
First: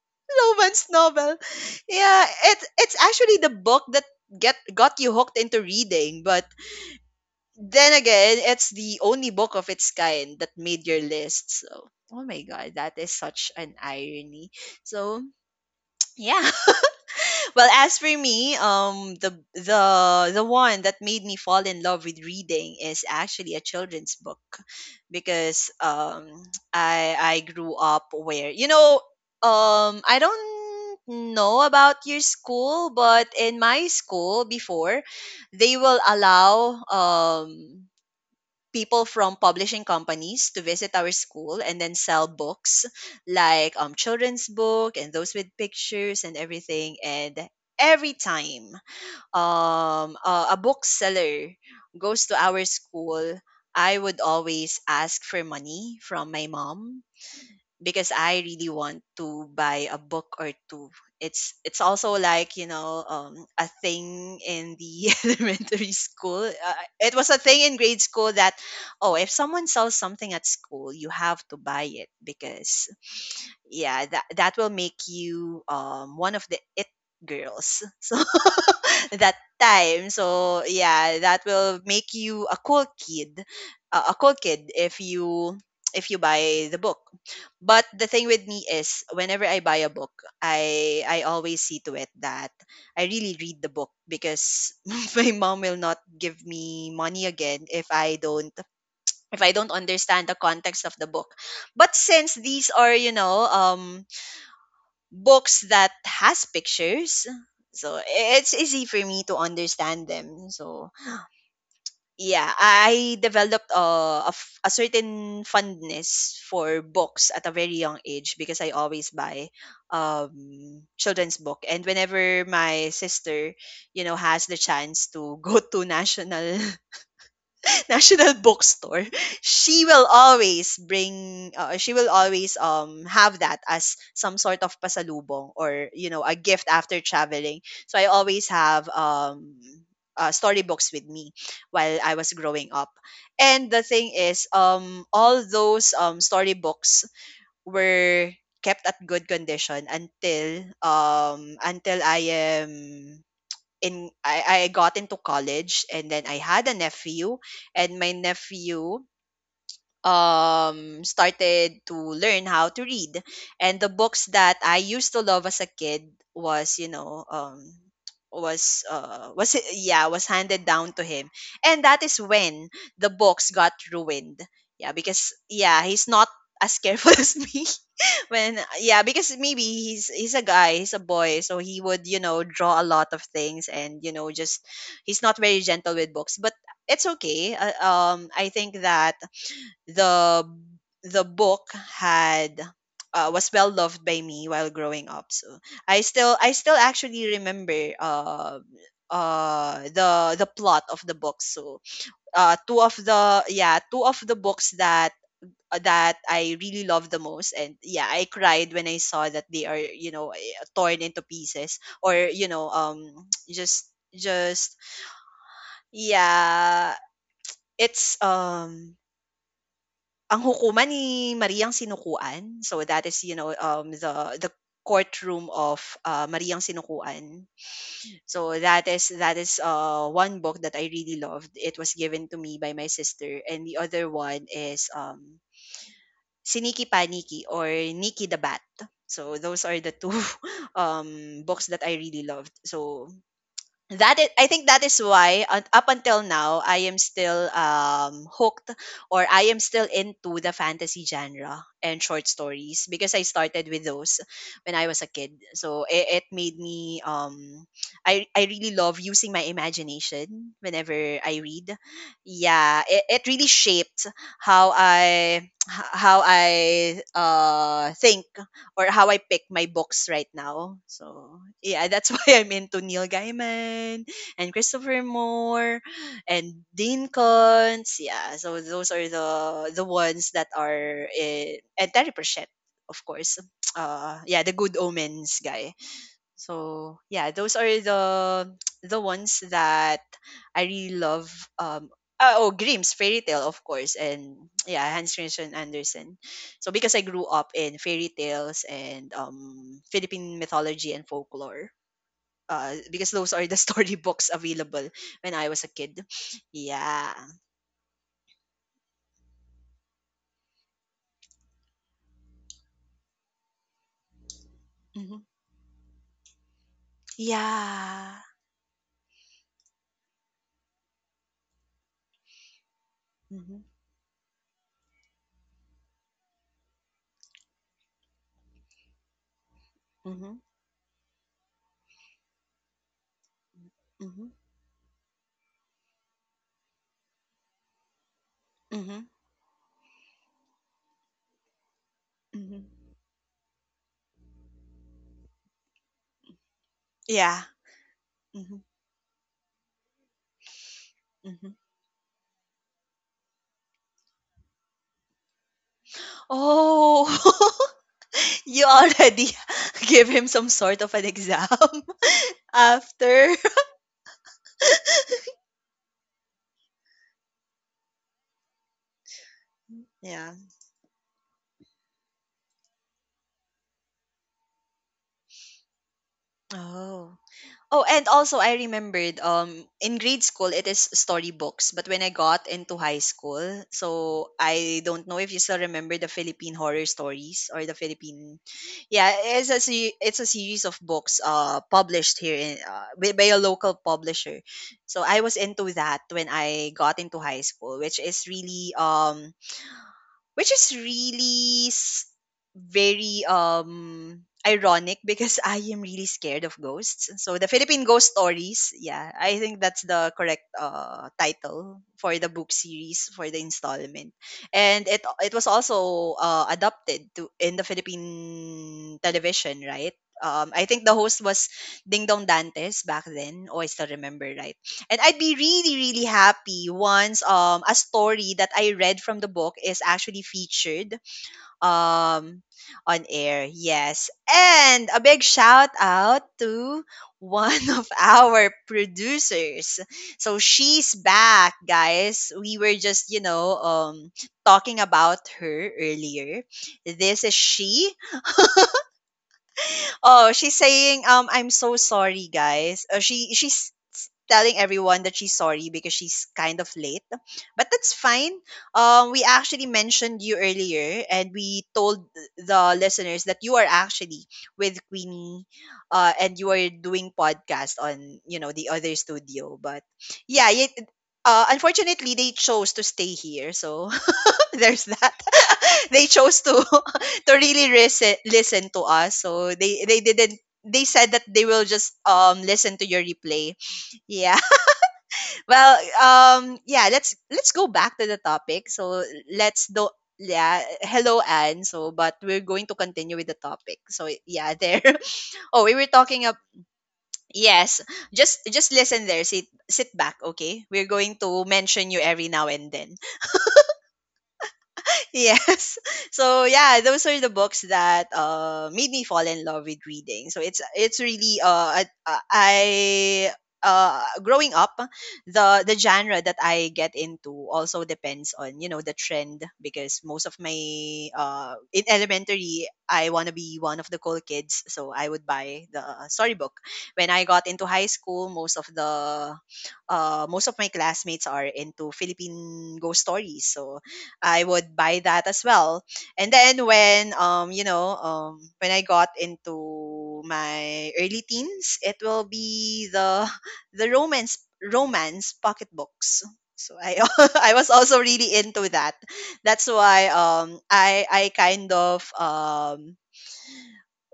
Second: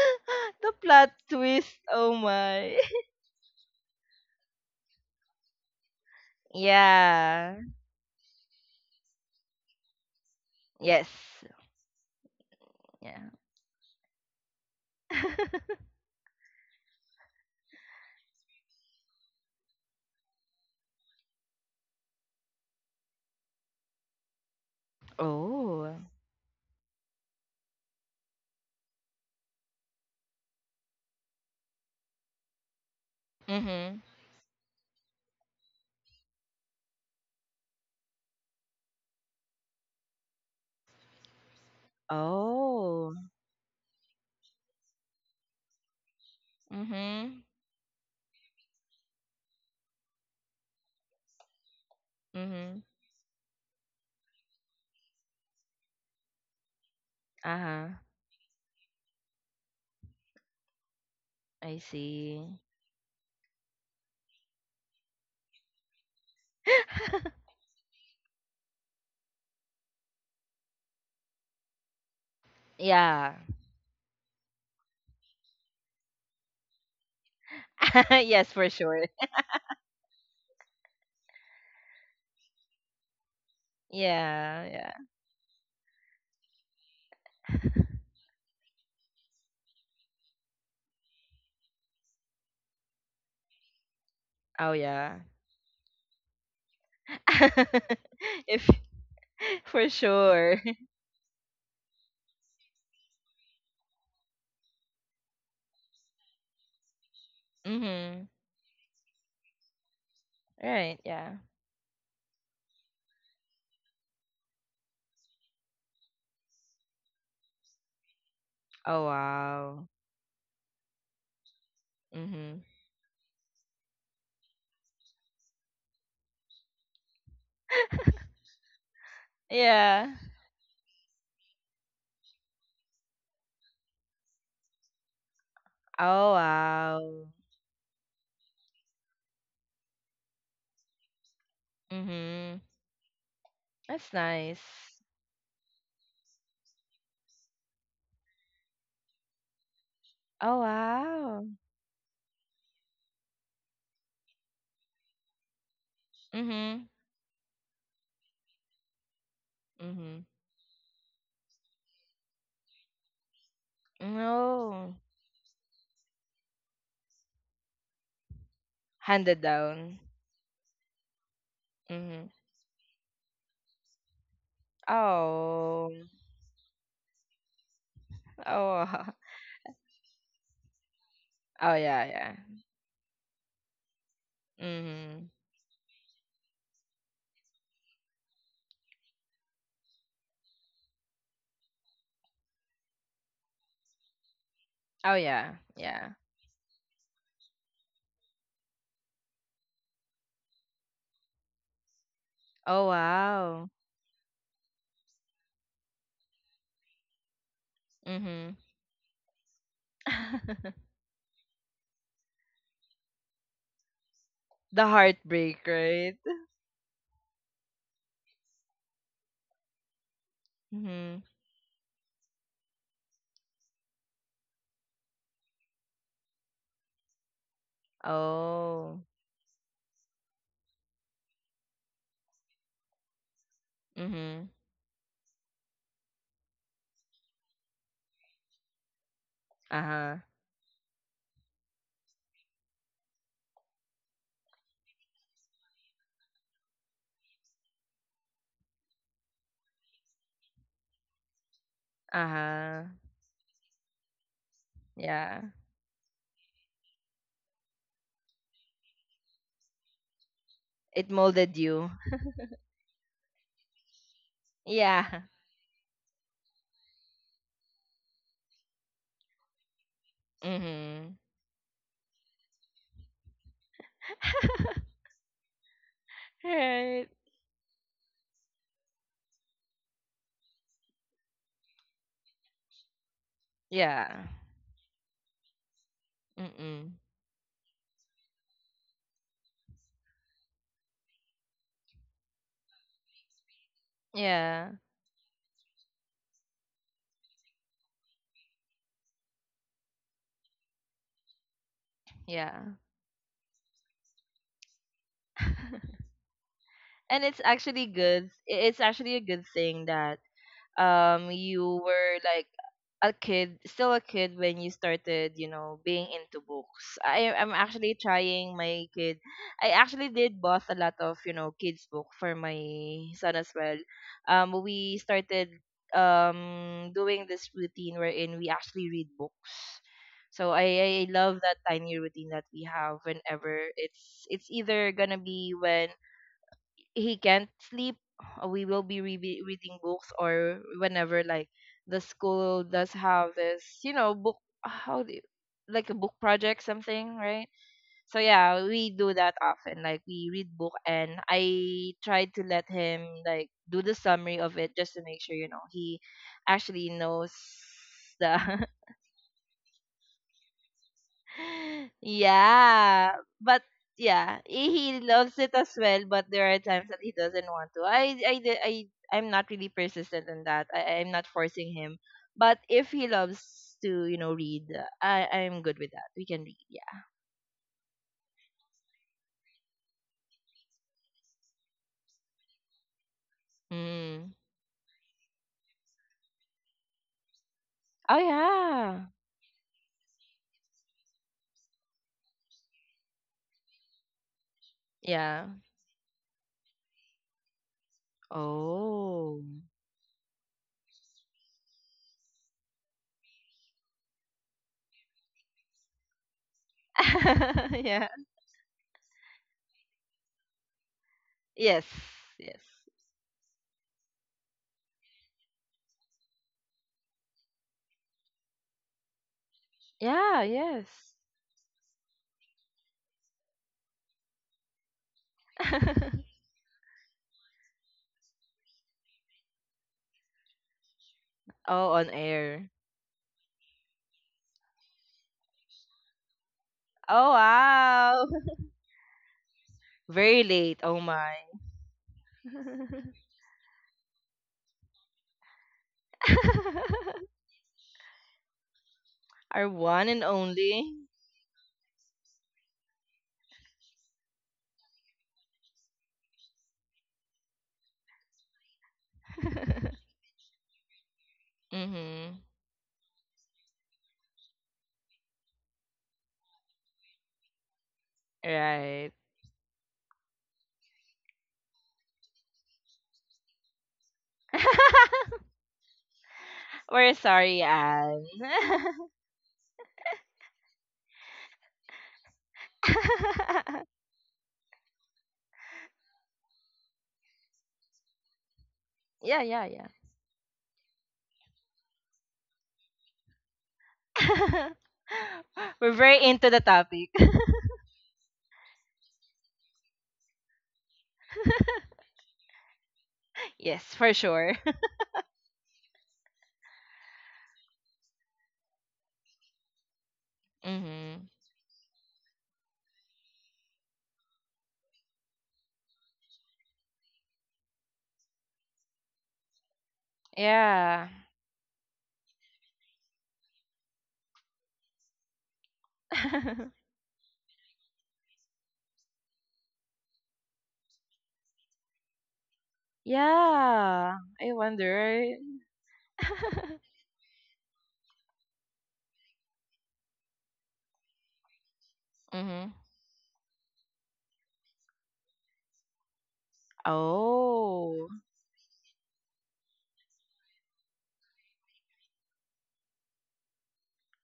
The romance plot novel. twist, oh Yeah, it, my. it's actually the book that get got you hooked into reading, but Yeah, then again, it's the only book of its kind that made your yes, list. So, oh my god, that is yeah. such an irony. So, yeah. Well, as for me, um the the the one that made me fall in love with reading is actually a children's book because Oh, um I I grew up where, you know, um I don't know about your school, but in my mm-hmm. school before, they will allow um people from publishing companies to visit our school and then sell books Oh, like um children's book and those with pictures and everything. mm-hmm. And every time um uh, a bookseller goes to our Hmm. school, I would always ask for money from my mom Uh-huh. because I really want to buy a book or two. It's I it's also see. like, you know, um, a thing in the elementary school. Uh, it was a thing in grade school that oh, if someone sells something at school, you have to buy it because Yeah. yeah, that that will make you um, one of the it girls. So Yes, for sure. that time. So yeah, that will make you a cool kid, uh, a cool Yeah, kid yeah. if you if you buy the book. But the thing with me is, whenever I buy a book, I I always see to it that I really read the book, Oh, because yeah. my mom will not give me money again if I don't if if I don't For understand the sure. context of the book. But since these are, you know, um books that has pictures, so Mm-hmm. it's easy for me to understand them. So Right. Yeah. yeah, I developed a, a, f- a certain fondness for books at a very young age because I Oh, always buy wow. um children's book. And whenever Mm-hmm. my sister, you know, has the chance to go to national National Bookstore, she will Yeah. always bring uh, she will always um have that as some sort of pasalubong, or you know, Oh, a gift after wow. traveling. So I always have um uh, storybooks with me while I was Mm-hmm. growing up. And the That's thing is, nice. um all those um storybooks were kept at good condition until Oh, wow. um until I am in I, I got into college, and then I had a Mm-hmm. nephew, and my nephew Mm-hmm. um started to learn how to read. And the books that I No. used to love as a kid was you know um was uh Handed was down. yeah was handed down to him, and that Mm-hmm. is when the books got ruined, yeah, because yeah, Oh. he's not as careful as me. Oh. When uh, yeah, Wow. because maybe he's he's a guy, he's a boy, so Oh, he yeah. would, you Yeah. know, draw a lot of things, and you know, just he's Mm-hmm. not very gentle with books. But it's okay, uh, um I think that the the book had uh, was well loved by me while growing Oh, up. So yeah. i Yeah. still I still actually remember uh uh the the plot of the book. So uh Oh, two of the, wow. yeah, two of the books that uh, that I really love the most. And yeah, I Mm-hmm. cried when I saw that they are, you know, eh, torn into pieces, or, you know, um, just, just, The heartbreak, right? yeah, it's, um, ang hukuman Mm-hmm. ni Mariang Sinukuan. So that is, you know, um, the, the courtroom of uh, Mariang Sinukuan. So that Oh. is that is uh one book that I really loved. It was given to me by my sister, and the other Mm-hmm. one is um Si Nikki Paniki, or Nicky the Bat. So those are the Uh-huh. two um, books that I really loved. So that is, I think that is why un- up until now I am still um hooked, or I am still into the fantasy genre and short Uh-huh. stories because I started with those when I was a kid. Yeah. So it, it made me um I I really love using my imagination whenever It I molded read. you. Yeah, it, it really shaped how Yeah. I h- how I uh think or how I pick my books right now. Mhm. So yeah, that's why I'm into Neil Gaiman and Christopher Moore and Right. Dean Kuntz. Yeah, so those are the the ones that are in, and Terry Pratchett, of course. Uh, Yeah. yeah, the Good Omens guy. Mm-mm. So yeah, those are the the ones that I really love. Um, oh, oh, Grimm's fairy tale, of course, and Yeah. yeah, Hans Christian Andersen. So because I grew up in fairy tales and um, Philippine mythology and folklore. Yeah. Uh, because those are the storybooks available when I was a kid. Yeah. And it's actually good. i- It's actually a good thing that, um you were, like, a kid, still a kid when you Hmm. started, you know, being into books. I I'm actually Yeah. trying my kid. I actually did bought a lot of, you know, kids book for my son as Hmm. well. Um we started um doing this routine wherein we actually read books. Hmm. So I I love that tiny routine that we have whenever it's Hmm. it's either going to be when he can't sleep, uh, we will be Hmm. re- reading books, or whenever like the school Hmm. does have this, you know, book how do you, like a book project something, right? Yeah. So yeah, Hmm. we do that often. Like we read book and Hmm. I try to let him like do the summary of it just to make sure you know he actually Oh. knows the You already gave him some sort of an exam yeah, after. but yeah, he he loves it as well. But there are times that he doesn't want to. I I di- I I'm not really persistent Yeah. in that. I I'm not forcing him. But if he loves to, you know, read, I I'm good with that. We can read. Yeah. Oh. Oh, and also I remembered um in grade school it is storybooks, but when I got into high school, Mm. so I don't know if you still remember the Philippine horror stories or the Oh Philippine. yeah. Yeah, it's a se- it's a series of books uh published here in uh, by, by a local publisher. So I was Yeah. into that when I got into high school, which is really um Oh. which is really s- very um ironic because I am really scared of ghosts. So the Philippine yeah. ghost stories, yeah, I think that's the correct uh Yes. title for the book Yes. series for the installment. And it it was also uh adopted to in the Philippine television, right? Yeah. Um, I think the Yes. host was Ding Dong Dantes back then. Oh, I still remember, right. And I'd be really, really happy once um a story that I read from the book is actually featured oh, on um air. on air. Yes. And a big shout out to Oh one of wow. our producers. Very So late. Oh she's my. back, guys. We were just, you know, um talking about her earlier. This is she. Our one and Oh, she's only. saying, um, I'm so sorry, guys. Uh, she she's telling everyone that she's sorry because she's kind of late. But that's fine. Um, we actually mentioned you earlier, and we told mhm. the listeners that you are actually with Queenie, uh, and you are doing podcast on, you know, the other Right. studio. But yeah, it, uh, unfortunately they chose to stay here, so there's that. They chose to We're to sorry, really listen Anne. listen to us, so they they didn't. They said that they will just um listen to your replay. Yeah. Well, um, yeah, let's let's go back to the topic. So yeah, yeah, let's yeah. do, yeah. Hello, Anne. So, but we're going to continue with the topic. So yeah, there. Oh, we We're were very talking up. into the topic. Yes, just just listen there. Sit sit back, okay? We're going to mention you every now and then. yes, for sure. Yes. So yeah, those are the books that uh made me fall in love with reading. So it's it's mhm. really uh I, I uh growing up the the genre that I get into also depends on you know the trend because most of my Yeah. uh in elementary I want to be one of the cool kids, so I would buy the storybook. When I got into high school, most of the uh, most of my classmates are into Philippine ghost stories. So yeah. I I would wonder. buy Right? that as well. And then when um you know um when I got into my early teens, it will mhm. be the the romance romance pocketbooks. So I I was Oh. also really into that. That's why um I I kind of um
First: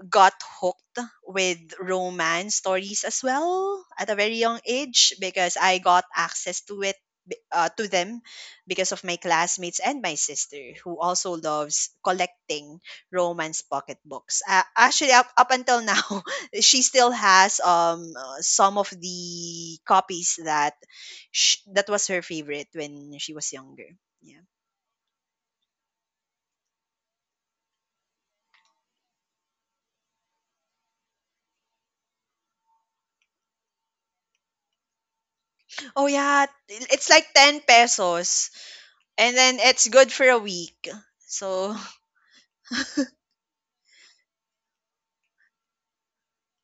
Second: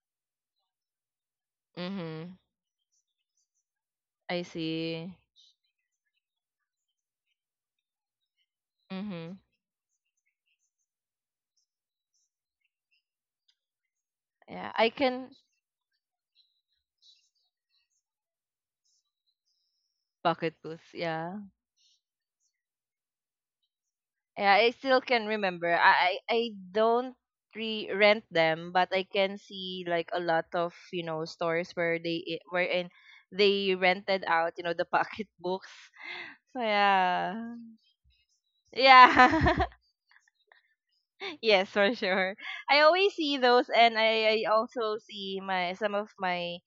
got hooked with Mhm. romance stories as well at a very I young age, see. because I got access to it b- uh, to them because of my Mhm. classmates and my sister, who also loves collecting romance pocketbooks. Uh, Yeah, I Actually, can up, up until now she still has um uh, some of the copies bucket that boots. Yeah. sh- that was her favorite when she was younger. Yeah. Yeah, I still can remember. I I I don't re rent them, but I can see like a lot of you know stores where they i- wherein they rented out, you know, the pocket books. Oh yeah, So it's like yeah, ten pesos and then yeah, it's good for a week. yes So for sure. I always see those, and I I also see my some of my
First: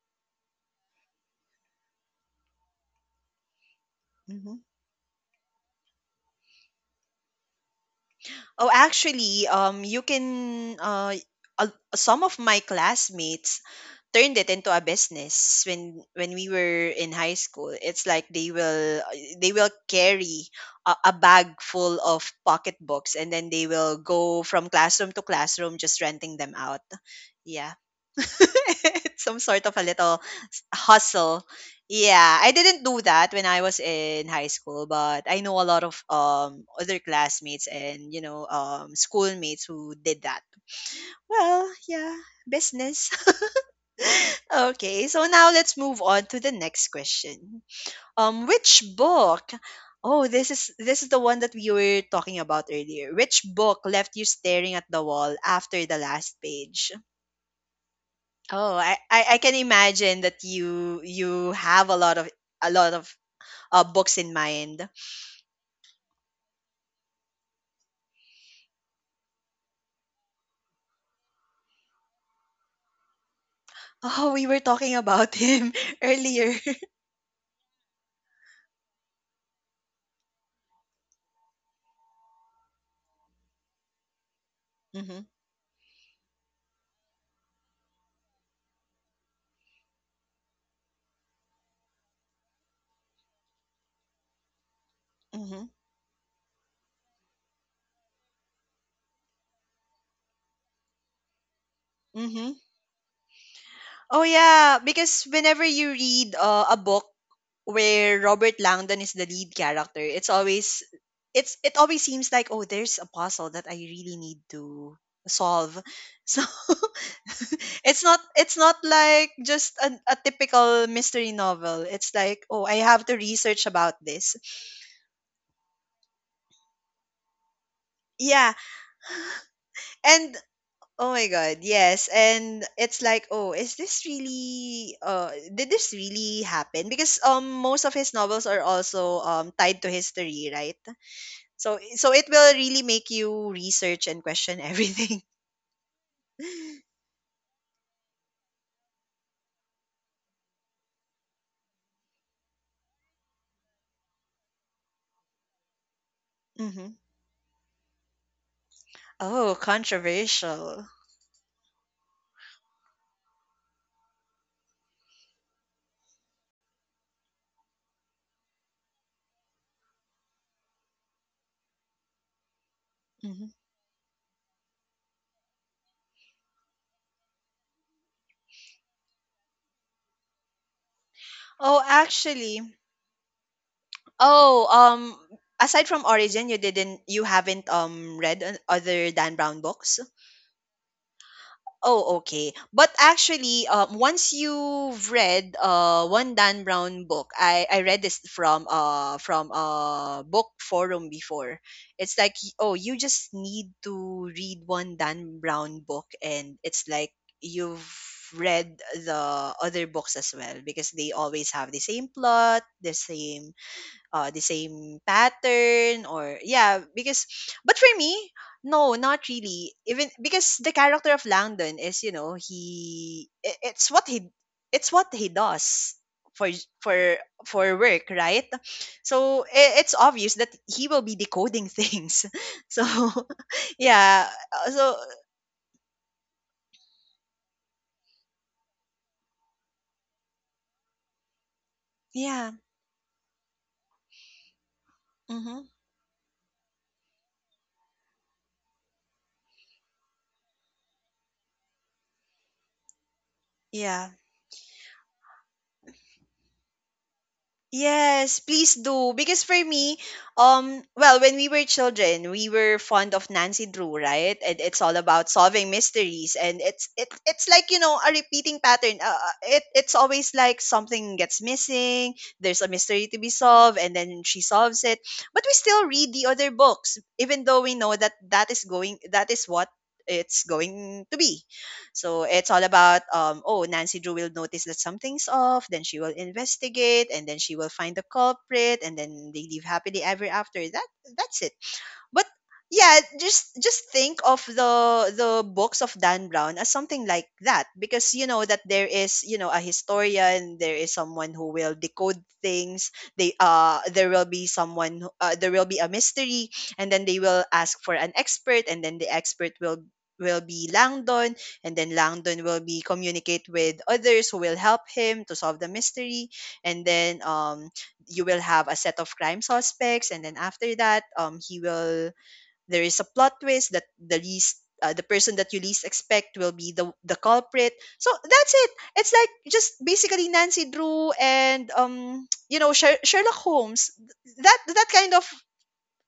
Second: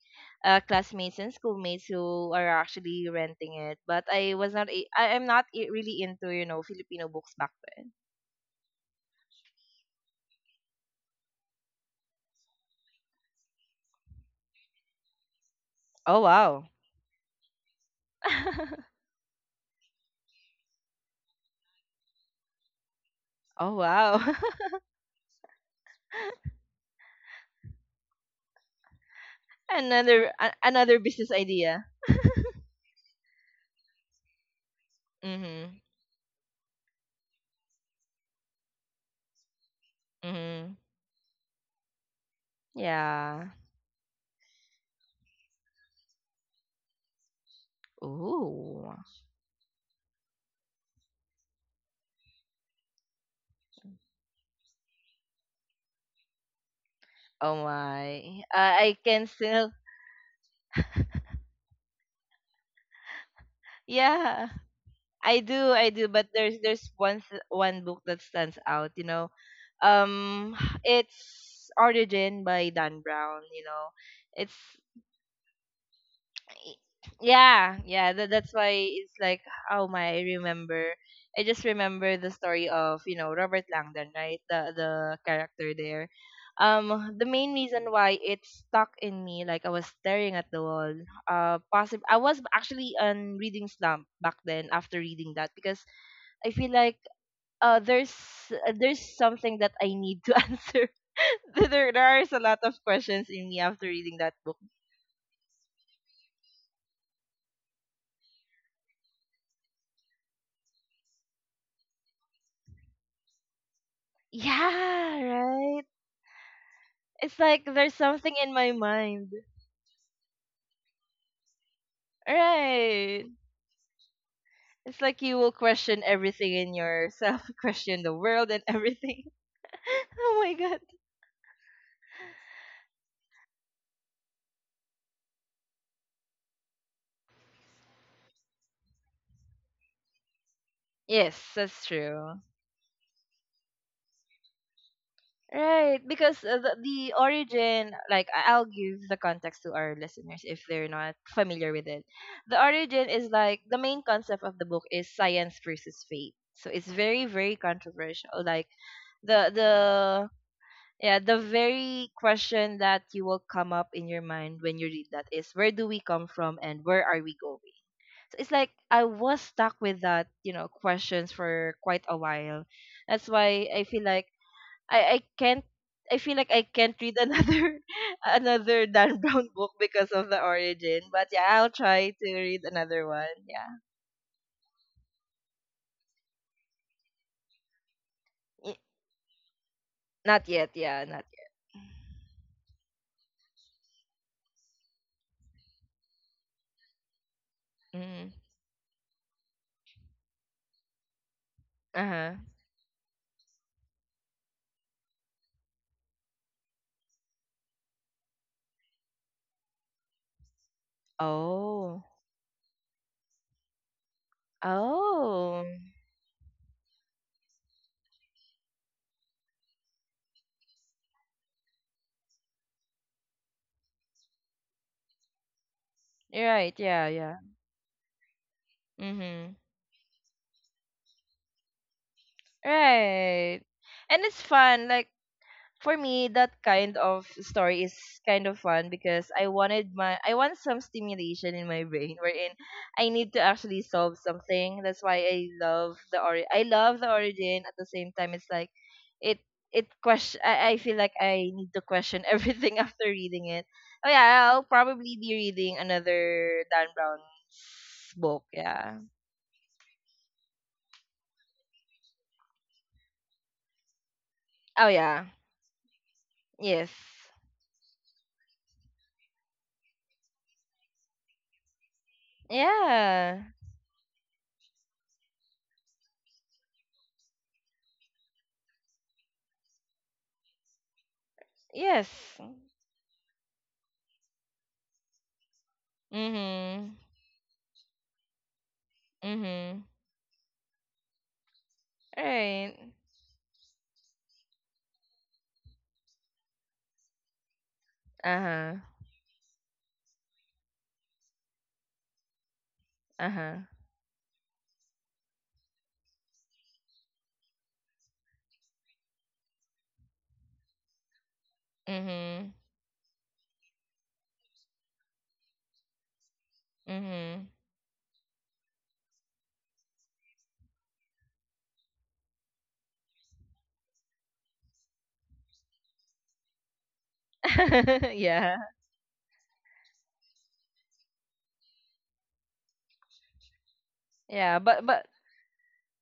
uh, classmates and schoolmates who are actually renting it. But I was mhm. not a- I am not i- really into, you know, Filipino books back then. Oh, actually, um, you can. Uh, uh, some of my classmates turned it into a business when Oh when we wow. were in high school. It's like they will they will carry a, a bag full of pocketbooks, and then they Oh will wow. go from classroom to classroom, just renting them out. Yeah, it's some sort of a little another a- another business hustle. idea. Yeah, I didn't do that when I was in high school, but I know a Mhm. lot of um other classmates and you know um schoolmates who did that. Mhm. Well, yeah, business. Yeah. Okay, so now let's move on to the next question. Um, which Ooh. book? Oh, this is this is the one that we were talking about earlier. Which book left you staring at the wall after the last page? Oh my. Uh, Oh, I, I I, can I can still imagine that you you have a lot of a lot of uh, books in Yeah. mind. I do, I do, but there's there's one th- one book that stands out, you know. Um it's Origin by Dan Brown, you know. Oh, It's we were talking about him earlier. yeah yeah that, that's why it's like oh my I remember I just remember the story of, you know, Robert Langdon, right? the the character there. um the main reason why it stuck in me like I was staring at the wall, uh possible I was actually on reading slump back then after reading hmm, that hmm, because I feel like uh there's uh, there's something that I need to answer. there there are a hmm. lot of questions in me after reading Oh that book. yeah, because whenever you read uh, a book where Robert Langdon is the lead character, it's always it's it always seems like, oh, there's a puzzle that I really need to Yeah, solve. right. So It's like there's it's not something in it's my not mind. like just a a typical mystery novel. It's like, oh, I have to Right. research about this. It's like you will question everything in yourself, question the world Yeah, and everything. and oh my god. oh my god, yes. And it's like, oh, is this really uh did this really happen? Because um most of his novels are also um tied to history, right? Yes, So that's so it true. will really make you research and question everything. Right, because uh, the, the origin, like I- I'll give the context to our listeners if they're not familiar with it. The origin is like the main concept of the book is science versus faith. So it's Hmm. very very controversial. Like the Oh, the controversial. Yeah, the very question that you will come up in your mind when you read that is where do we come from and where are we going? So it's like I was stuck with that, you know, questions for quite a while. That's Mhm. why I feel like I, I can't I feel like I can't read another another Dan Brown book because of the origin. But yeah, I'll Oh, try to actually. read another one. Yeah. Oh, um, aside from Origin, you didn't you haven't um read an- Y- other Dan Brown books? Not yet, yeah, not Oh, okay. But actually, um, once you've read uh, one Dan Brown book, I, I read yet. this Mm. from uh from a book forum before. It's like Uh-huh. y- oh, you just need to read one Dan Brown book, and it's like you've read the other books as well because they always have the Oh. same plot, the same uh, the same Oh. pattern, or yeah, because but for me, no, not really, even because the character of Langdon is, you know, he i- it's what he, it's what he does for You're right, yeah, for yeah. for work, right? So Mm-hmm. i- it's obvious that he will be decoding things. So Right. And yeah, it's uh, fun. so Like for me, that kind of story is kind of fun because I wanted my I want some stimulation in my brain yeah. wherein I need to actually solve something. That's why I Hmm. love the ori I love the origin. At the same time, it's like it it question I, I feel like I need to question everything after reading it. Yeah. Oh yeah, I'll probably be reading another Dan Brown's Yes, book. please Yeah. do. Because for me, um, well, when we were children, we were fond of Nancy Drew, right? And it's Oh all about yeah. solving mysteries, and it's Yes. it, it's like, you know, a repeating pattern. Uh, uh, it it's always like something gets missing. There's a mystery to be Yeah. solved, and then she solves it. But we still read the other books, even though we know that that is going that is what it's going to be. Yes. So it's all about, um, oh, Nancy Drew will notice that something's off, then she will Mhm. investigate, and then she will find the culprit, and then they live Mhm. happily ever after. That, that's it. But Right. yeah, just just think of the the books of Dan Brown as something like that, because you know that there Uh-huh. is, you know, a historian, there is someone who will decode things. They Uh-huh. uh there will be someone who- uh, there will be a mystery, and then they will ask for an expert, and then the expert will will be Langdon, and then Langdon will Mhm. be communicate with others who will help him to solve the mystery, and then Mhm. um, you will have a set of crime suspects, and then after that um, he will, there is a plot twist that the least uh, the person that you least expect will be the the culprit. So that's yeah. it. It's like just basically Nancy Drew and um, you know, Sher- Sherlock Holmes. Th- that, Yeah, that but kind but of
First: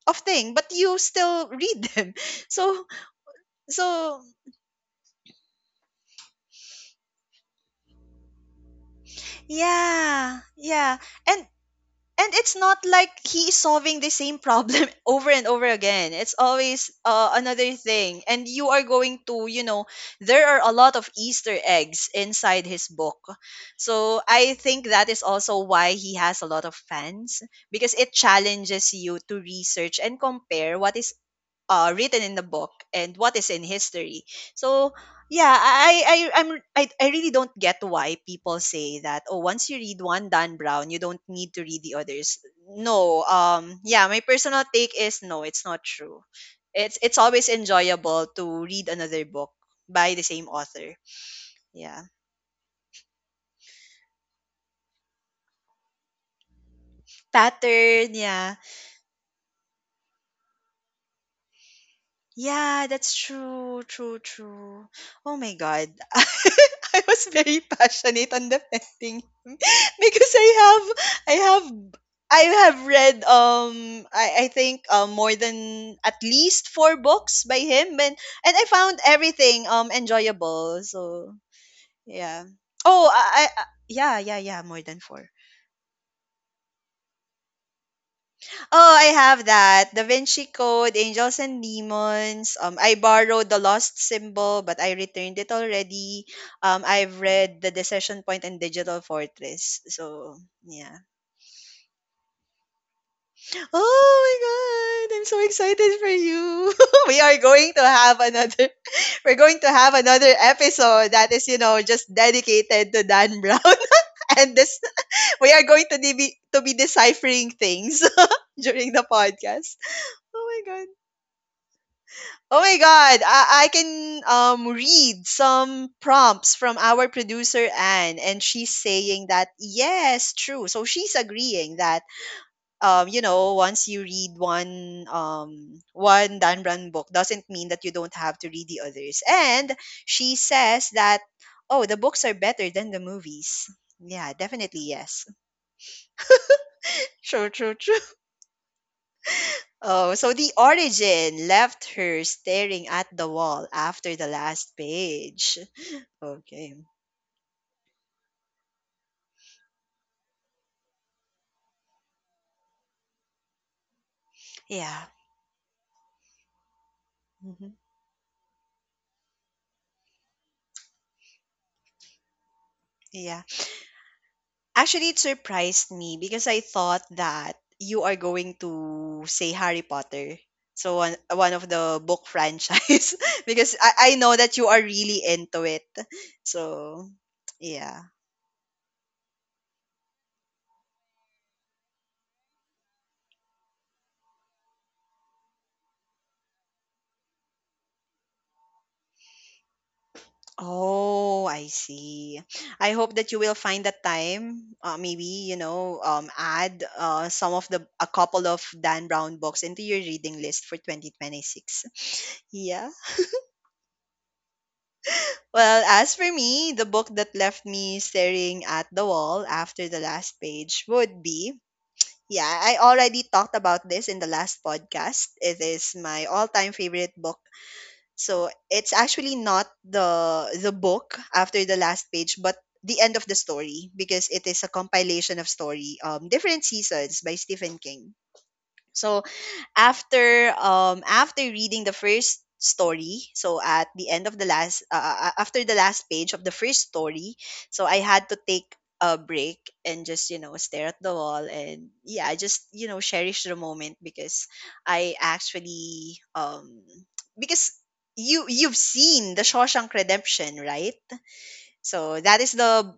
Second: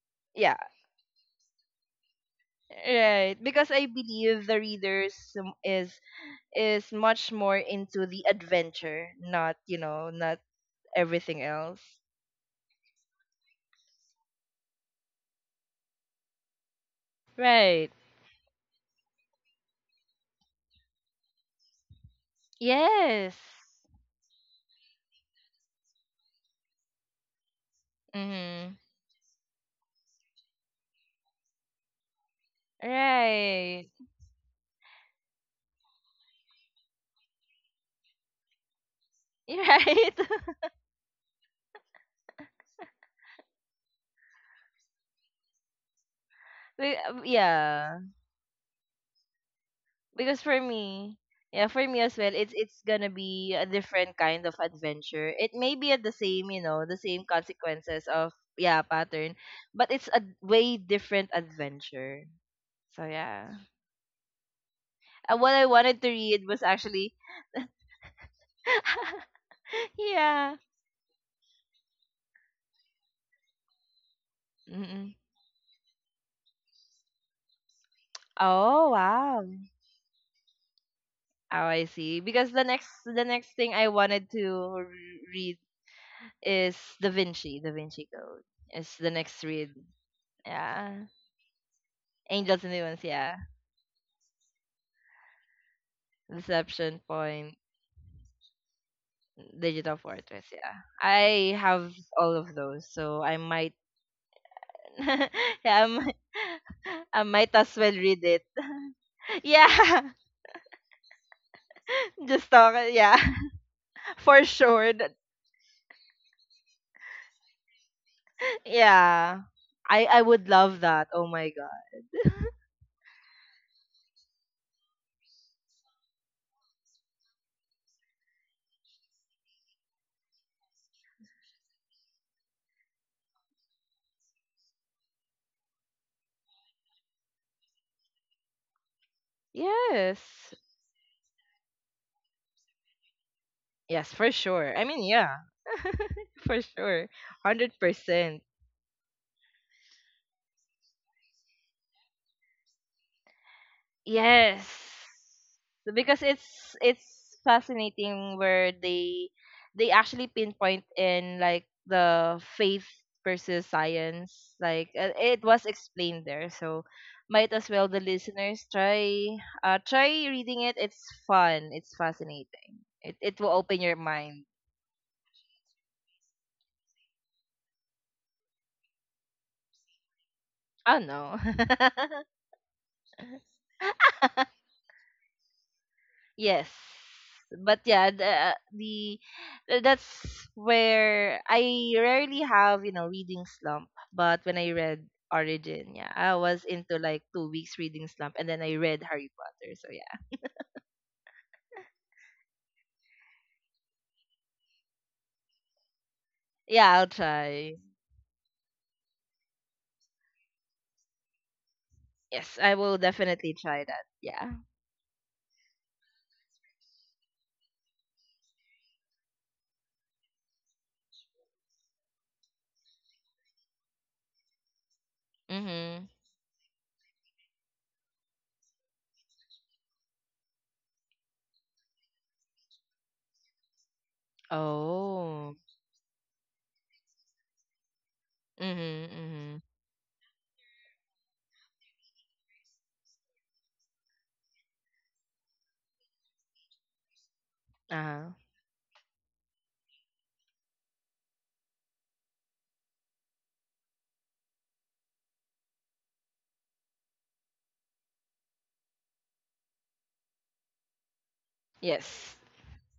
of thing, yeah, but you still read them. So right. Because I so believe the readers um, is is much more into the adventure, not, you know, not yeah, yeah, everything and else. and it's not like he's solving the same problem over and over again. It's always uh, another Right. thing, and you are going to, you know, there are a lot of easter eggs inside his book. Yes. So I think that is also why he has a lot of fans, because it Mhm. challenges you to research and compare what is uh, written in the book and what is in Right. history. So yeah, I I I- I'm I, I really don't get why people say that, oh, once you read Right. one Dan Brown, you don't need to read the others. No, um, yeah, my personal take is no, it's not true. It's We- it's always yeah. enjoyable to read another book by the Because same for author. me yeah for me Yeah. as well, it's it's gonna be a different kind of adventure. It may be at the same, you know, the same consequences Pattern, of yeah. yeah pattern, but it's a way different adventure. Yeah, So that's yeah true, true, true. Oh and what my I God. wanted to read was I actually was very passionate on defending him because I yeah. have I have I have read um I, I think uh Mm-mm. more than at least four books by him, and and I Oh found wow oh everything um, enjoyable. So I see yeah. because the next Oh, the I, I next I- thing I yeah, wanted yeah, to yeah, more r- than four. read is da vinci Da Vinci Code. Oh, It's the I next have read that. Da Vinci Code, yeah. Angels and Demons. Angels and Um, I Demons yeah. borrowed the Lost Symbol, but I returned it already. Um, Deception I've Point, read the Decision Point and Digital Fortress. Digital So Fortress. Yeah, yeah. I have all of those, so I might, Oh my god, I'm so yeah, I excited for might, you. We I are might going as to well have read it. another. We're going to have Yeah, another episode that is, you know, just just talk. dedicated to Yeah, Dan Brown. for And this, sure. that- we are going to de- be to be deciphering things during the Yeah, podcast. I I Oh would my love god. that. Oh my god. Oh my god, I, I can um, read some prompts from our producer Anne, and she's saying that yes, true. So she's agreeing that um, you know, once you read one um one Dan Brown book doesn't mean that you don't have to read the others. And she Yes, says that oh, the books are better than the movies. yes, for Yeah, sure. I definitely mean, yes. yeah, for sure, True, hundred true, true. percent. Oh, so the Origin left her staring at the wall after the Yes. last page. So because Okay. it's it's fascinating where they they actually pinpoint in like the faith versus science. Like Yeah. uh, it was explained there. So might as Mhm. well the listeners try uh try reading it. It's fun. It's fascinating. It it Yeah. will open your mind. Actually, it surprised me because I thought that you are going to say Harry Potter. So Oh one, no. one of the book franchise. Because I, I know that you are really into it. Yes. So But yeah. yeah, the, the uh, that's where I rarely have, you know, reading slump. But when I read Origin, yeah, I was into like two weeks reading slump and then I read Harry Potter. So yeah. Oh, I see. I hope that you will find the time, uh, maybe, you know, um, add Yeah, I'll uh, some of try. the, a couple of Dan Brown books into your reading list for twenty twenty-six. Yes, I Yeah. will definitely try that. Yeah. Well, as for me, the book that left me staring at the wall after the last page would be, yeah, I already talked about this in the last podcast. It is Mhm. my all-time favorite book. So, it's actually not the the book after the last page, but the end of the story, because it is a compilation of Oh. story um, different seasons by Stephen King. Mhm. So, Mhm. after um, after reading the first story, so at the end of the last uh, uh, uh, after the last page of the first story, so I had Uh-huh. to take a break and just, you know, stare at the wall and yeah, just, you know, cherish the moment because I actually um, because you you've seen the Shawshank Redemption, right? So Yes. that is the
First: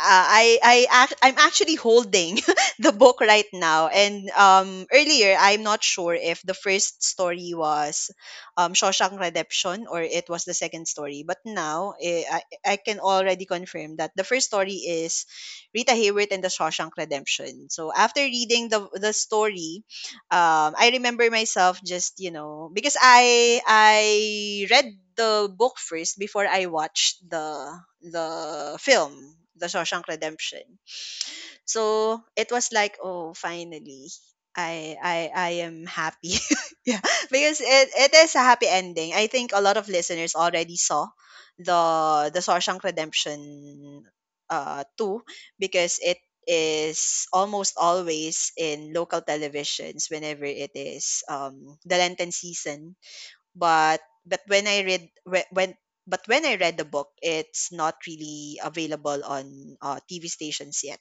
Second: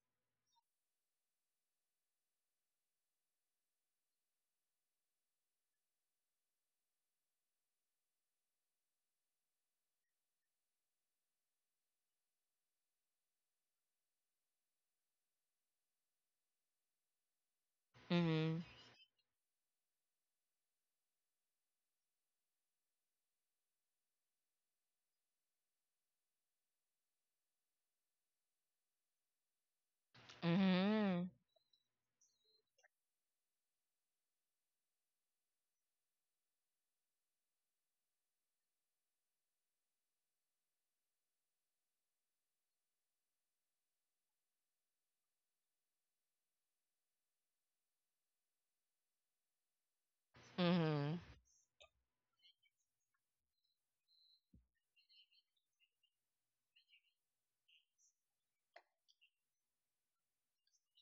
uh, I I act, I'm actually holding the book right now, and um, earlier I'm not sure if the first story was um, Shawshank Redemption or it was the second story, but now eh, I I can already confirm that the first story is Rita Hayworth and the Shawshank Redemption. So after Mhm. reading the the story um, I remember myself just, you know, because I I read the book first before I watched the the film, The Shawshank Redemption. Mhm. So it was like, oh, finally, I I I am happy. Yeah, because it, it is a happy ending. I think a lot of listeners already saw the the Shawshank Redemption uh two because it is almost always in local televisions whenever it Mhm. is um the Lenten season. But but when I read whe- when but when I read the book, it's not really available on uh, T V stations yet.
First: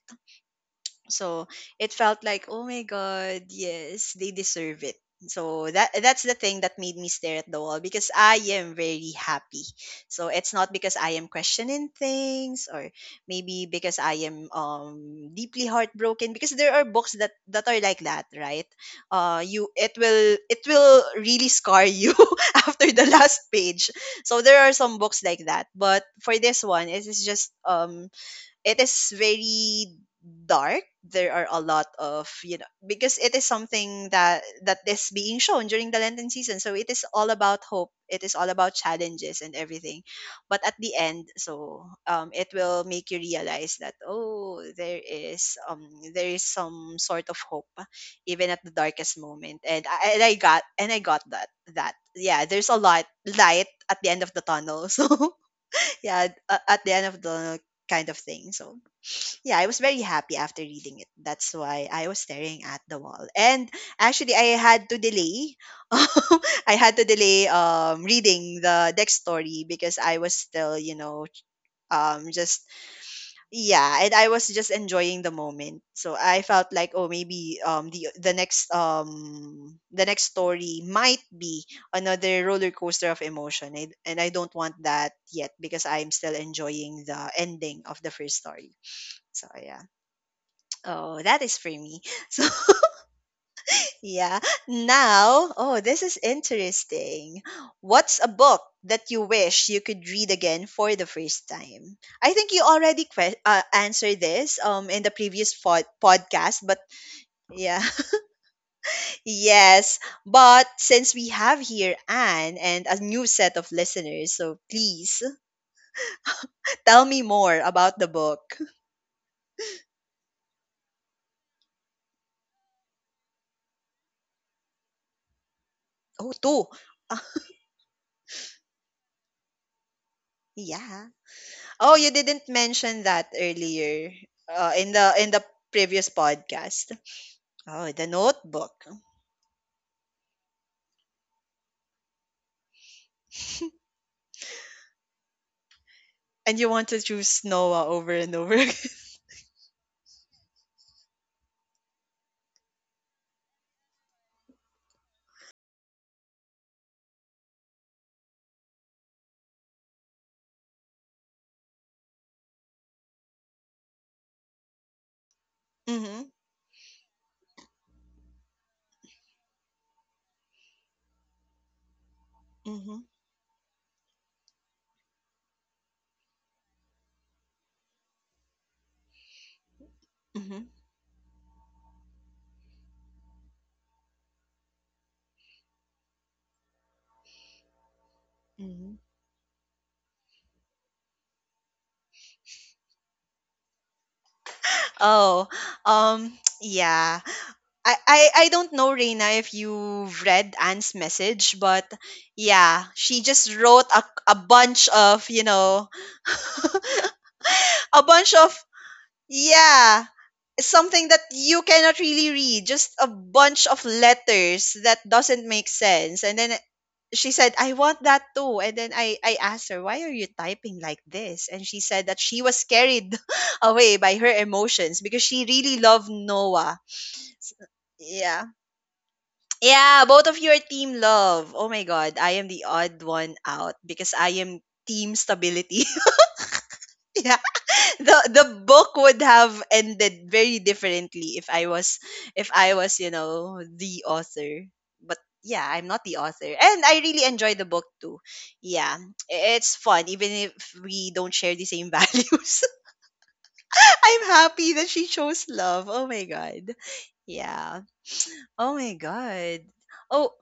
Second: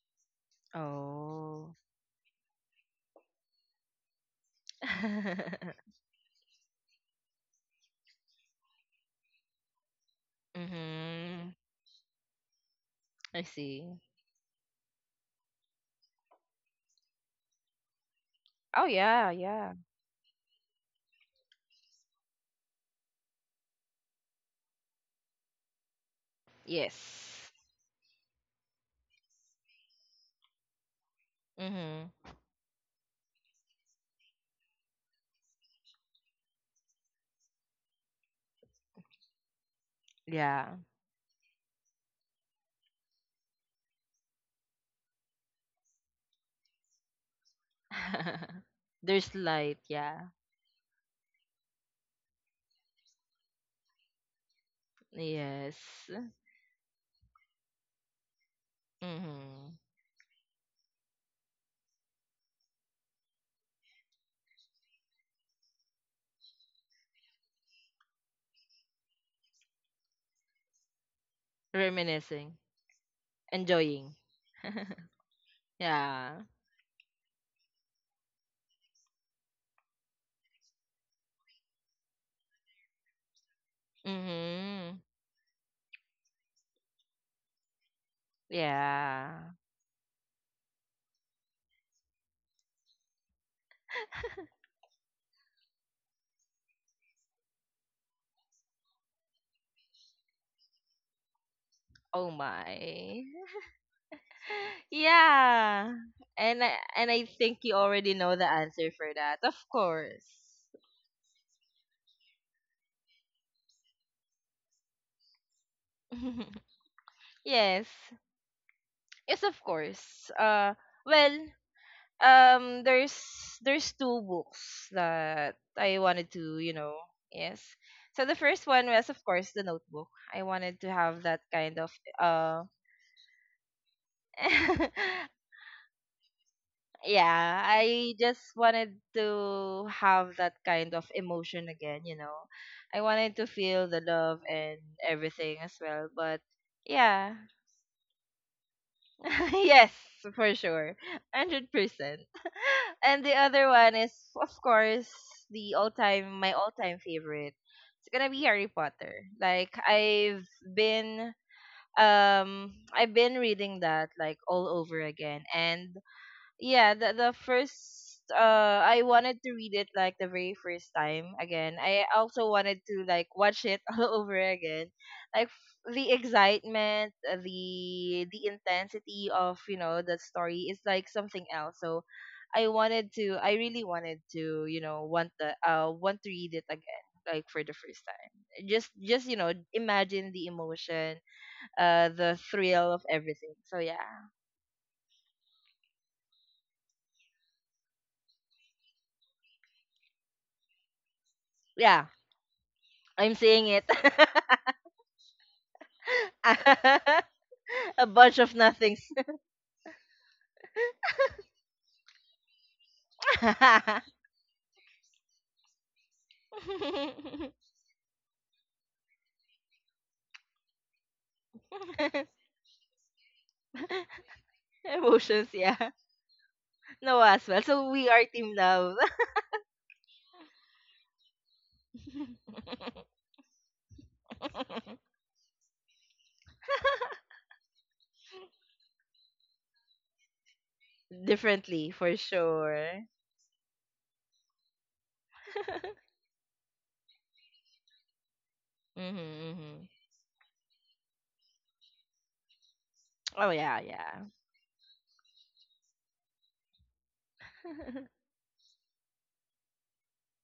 So Oh. it felt like, oh my god, yes, they deserve it. So that that's the thing that made me stare at the wall because I am very happy. So it's not because I am mhm. questioning things or I maybe see. because I am um deeply heartbroken because there are books that that are like that, right? Oh yeah, Uh you yeah. It will it will really scar you after the last page. So there are some books like that, but for this one it is just Yes. um it is very dark. There are a lot Mhm. of, you know, because it is something that that is being shown during the Lenten season, so it is all about hope, it is all about challenges and everything, but at Yeah. the end, so um it will make you realize that oh, there is um there is some sort of hope even at the darkest There's moment. light, And i, and yeah. I got and i got that that, yeah, there's a lot light at the end of the tunnel. So Yes. yeah, a- at the end of the kind of thing. So yeah, I Mhm. was very happy after reading it. That's why I was staring at the wall. And actually, I had to delay. I had to delay um, reading the next story because I was still, you know, um, Reminiscing, just yeah, enjoying. and I was just enjoying the moment. So I Yeah. felt like, oh, maybe um, the the next um, the next story might be another roller coaster of emotion, and, and I don't want Mhm. that yet because I'm still enjoying the ending of the first story. So Yeah. yeah. Oh, that is for me. So, yeah. Now, oh, this is interesting. What's a book that you wish you could read again for the first time? Oh I think you already my. que- uh, answered this um in the previous pod- Yeah. podcast, And I, but and I think you yeah. already know the answer for that. Of Yes, course. but since we have here Anne and a new set of listeners, so please tell me more yes. about the book. Yes, of course. Uh well, um there's there's two books that I wanted Oh, to, two. you know, Ah, yes. So the first one was of course the notebook. I wanted to yeah. have that kind of Oh, you didn't uh mention that earlier uh, in the in the previous podcast. yeah, Oh, the I just Notebook, wanted to have that kind of emotion again, you know. I wanted to feel the love and everything as well, but and you want to yeah, choose Noah over and over again. yes, for sure. one hundred percent. And the other one is, of course, the all-time, my all-time favorite. It's gonna be Harry Potter. Like, I've been, um, I've been reading that, like, all over again. And Mm-hmm, yeah the the first uh I wanted to read it like the very first time again. I also wanted mm-hmm, to like watch it all over again. Like f- the excitement, uh, the the intensity of, you know, the story mm-hmm, is like something else. So I wanted to I really wanted to, you know, want the uh want to read it again like for the first time. Just mm-hmm. just, you know, imagine the emotion, uh the thrill of everything. So yeah. Oh, um, yeah. I, I I don't know, Reina, if you've read Anne's message, but Yeah, yeah, she I'm just seeing it. wrote a a bunch of, you know, a a bunch bunch of of, nothings. yeah, something that you cannot really read, just a bunch of letters that doesn't make sense. And then she said, I want that too. And then i i asked her, why are you typing like this? And she said that she was carried away by her emotions because she Emotions, really yeah. loved Noah. No, as S- well. So we are yeah, team love. yeah, both of you are team love. Oh my god, I am the odd one out because I am team stability. the the book would have ended very differently if I Differently, was, for if I was, sure. you know, the author. But yeah, I'm not the author, and I really enjoy the book too. Yeah, hmm i- it's hmm. fun even if we don't share the same values. Oh yeah, yeah. I'm happy that she chose love. Oh my god. Yeah. Oh my god. Oh,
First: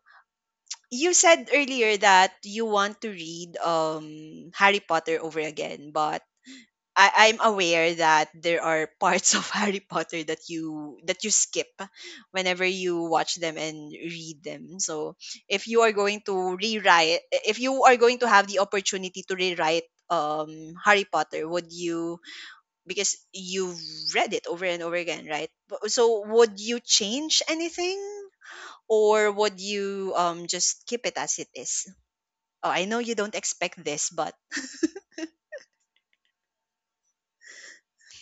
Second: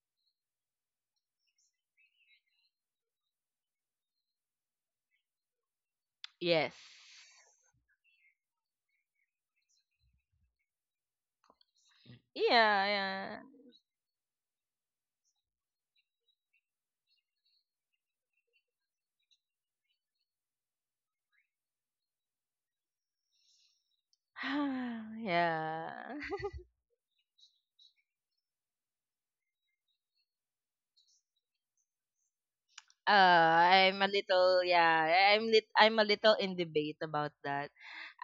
you said earlier that you want to read um Harry Potter over again, but Yes. I, I'm aware that there are parts of Harry Potter that you that you skip whenever you watch Yeah, them and read them. So if you are going to rewrite if you are going to have the opportunity to rewrite um Harry Potter, would you, because you've read it over and over yeah. again, right? Bu- yeah. So would you change anything? Or would you um just keep it as it is? Oh, I know you don't expect Uh, I'm a this, but little, yeah, I'm lit, I'm a little in debate about that.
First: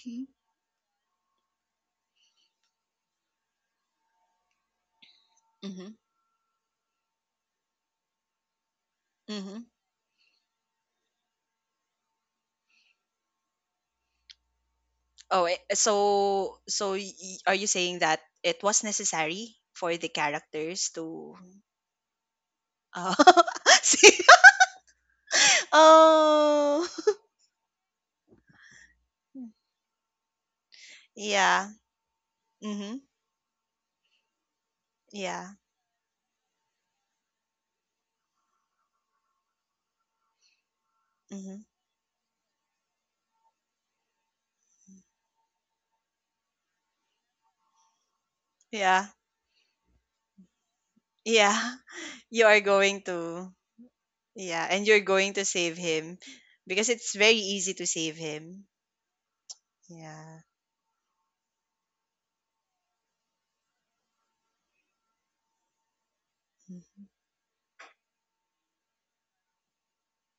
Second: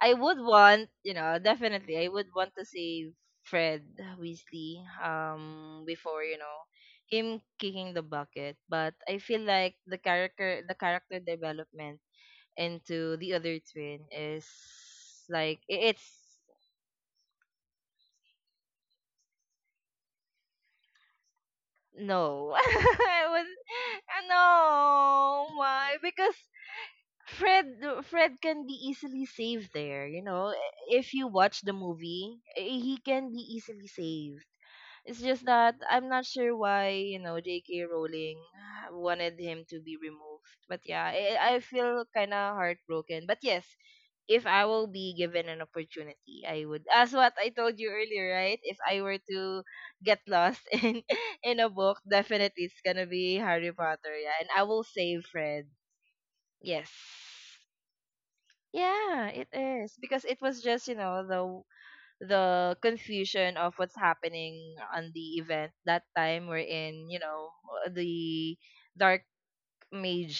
I would want, you know, definitely, I would want to save Fred Weasley, um, Mhm. before you know, him kicking the bucket. But I feel Mhm. like the character, the character development into the other twin is Oh, it, like i- it's so so y- y- are you saying that it was necessary for the characters to no, uh, I was, say, no, why? Because oh. Fred Fred can be easily saved there, you know. If you watch Yeah. the movie, eh, he Mm-hmm. can be easily saved. It's just Yeah. that I'm not sure why, you know, J K. Rowling wanted him to be removed. But yeah, I, I Mm-hmm. feel kind of heartbroken. But yes, if I will be given an opportunity, I would. As what I told you earlier, right? If I Yeah, were to get lost in in a yeah, book, you are definitely it's going gonna be to, Harry Potter. Yeah, and I yeah, will and you're save going to Fred. save him Yes. because it's very easy to save him. Yeah, it is because it Yeah. was just you know the w- the confusion of what's happening on the event that time we're in, Mhm. you know, uh, the dark mage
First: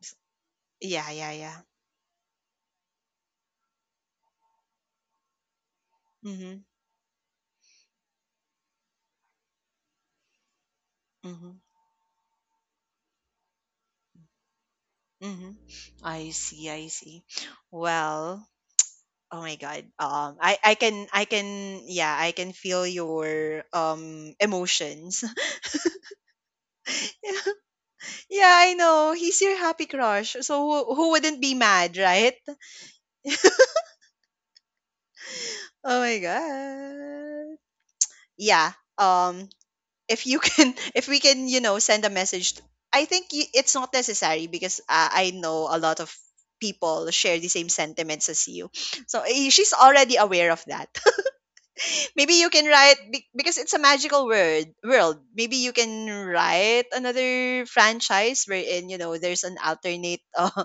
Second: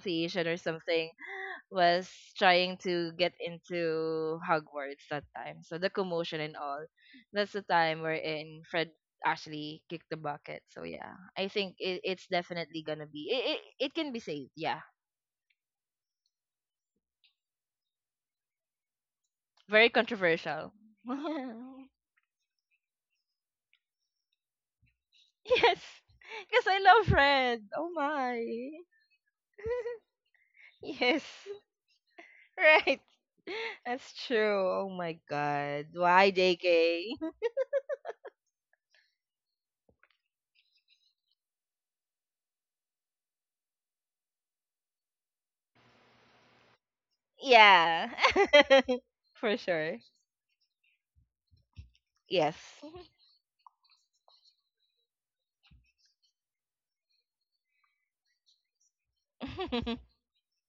S- or yeah, something yeah, yeah. was trying to get into Hogwarts that time, so the commotion and Mm-hmm. all that's the time we're in Fred actually kicked the bucket. So yeah, I Mm-hmm. think it, it's definitely gonna be it, it, it can be saved yeah Mm-hmm. I see, I see. Well, oh my god. very Um I controversial. I can, I can, yeah, I can feel your um emotions. Yes, because I love red. Oh my. Yeah, I know. He's your happy crush. So who, who Yes, wouldn't be mad, right? right. That's true. Oh my god. Oh my Why, J K? god. Yeah. Um if you can, if we can, you know, send a message t- I think y- it's not necessary because uh, I know a lot of people share the same Yeah, sentiments as you. So eh, for she's sure. already aware of that. Maybe you Yes. can write be- because it's a magical word world. Maybe you can write another franchise wherein, you know, there's an alternate uh,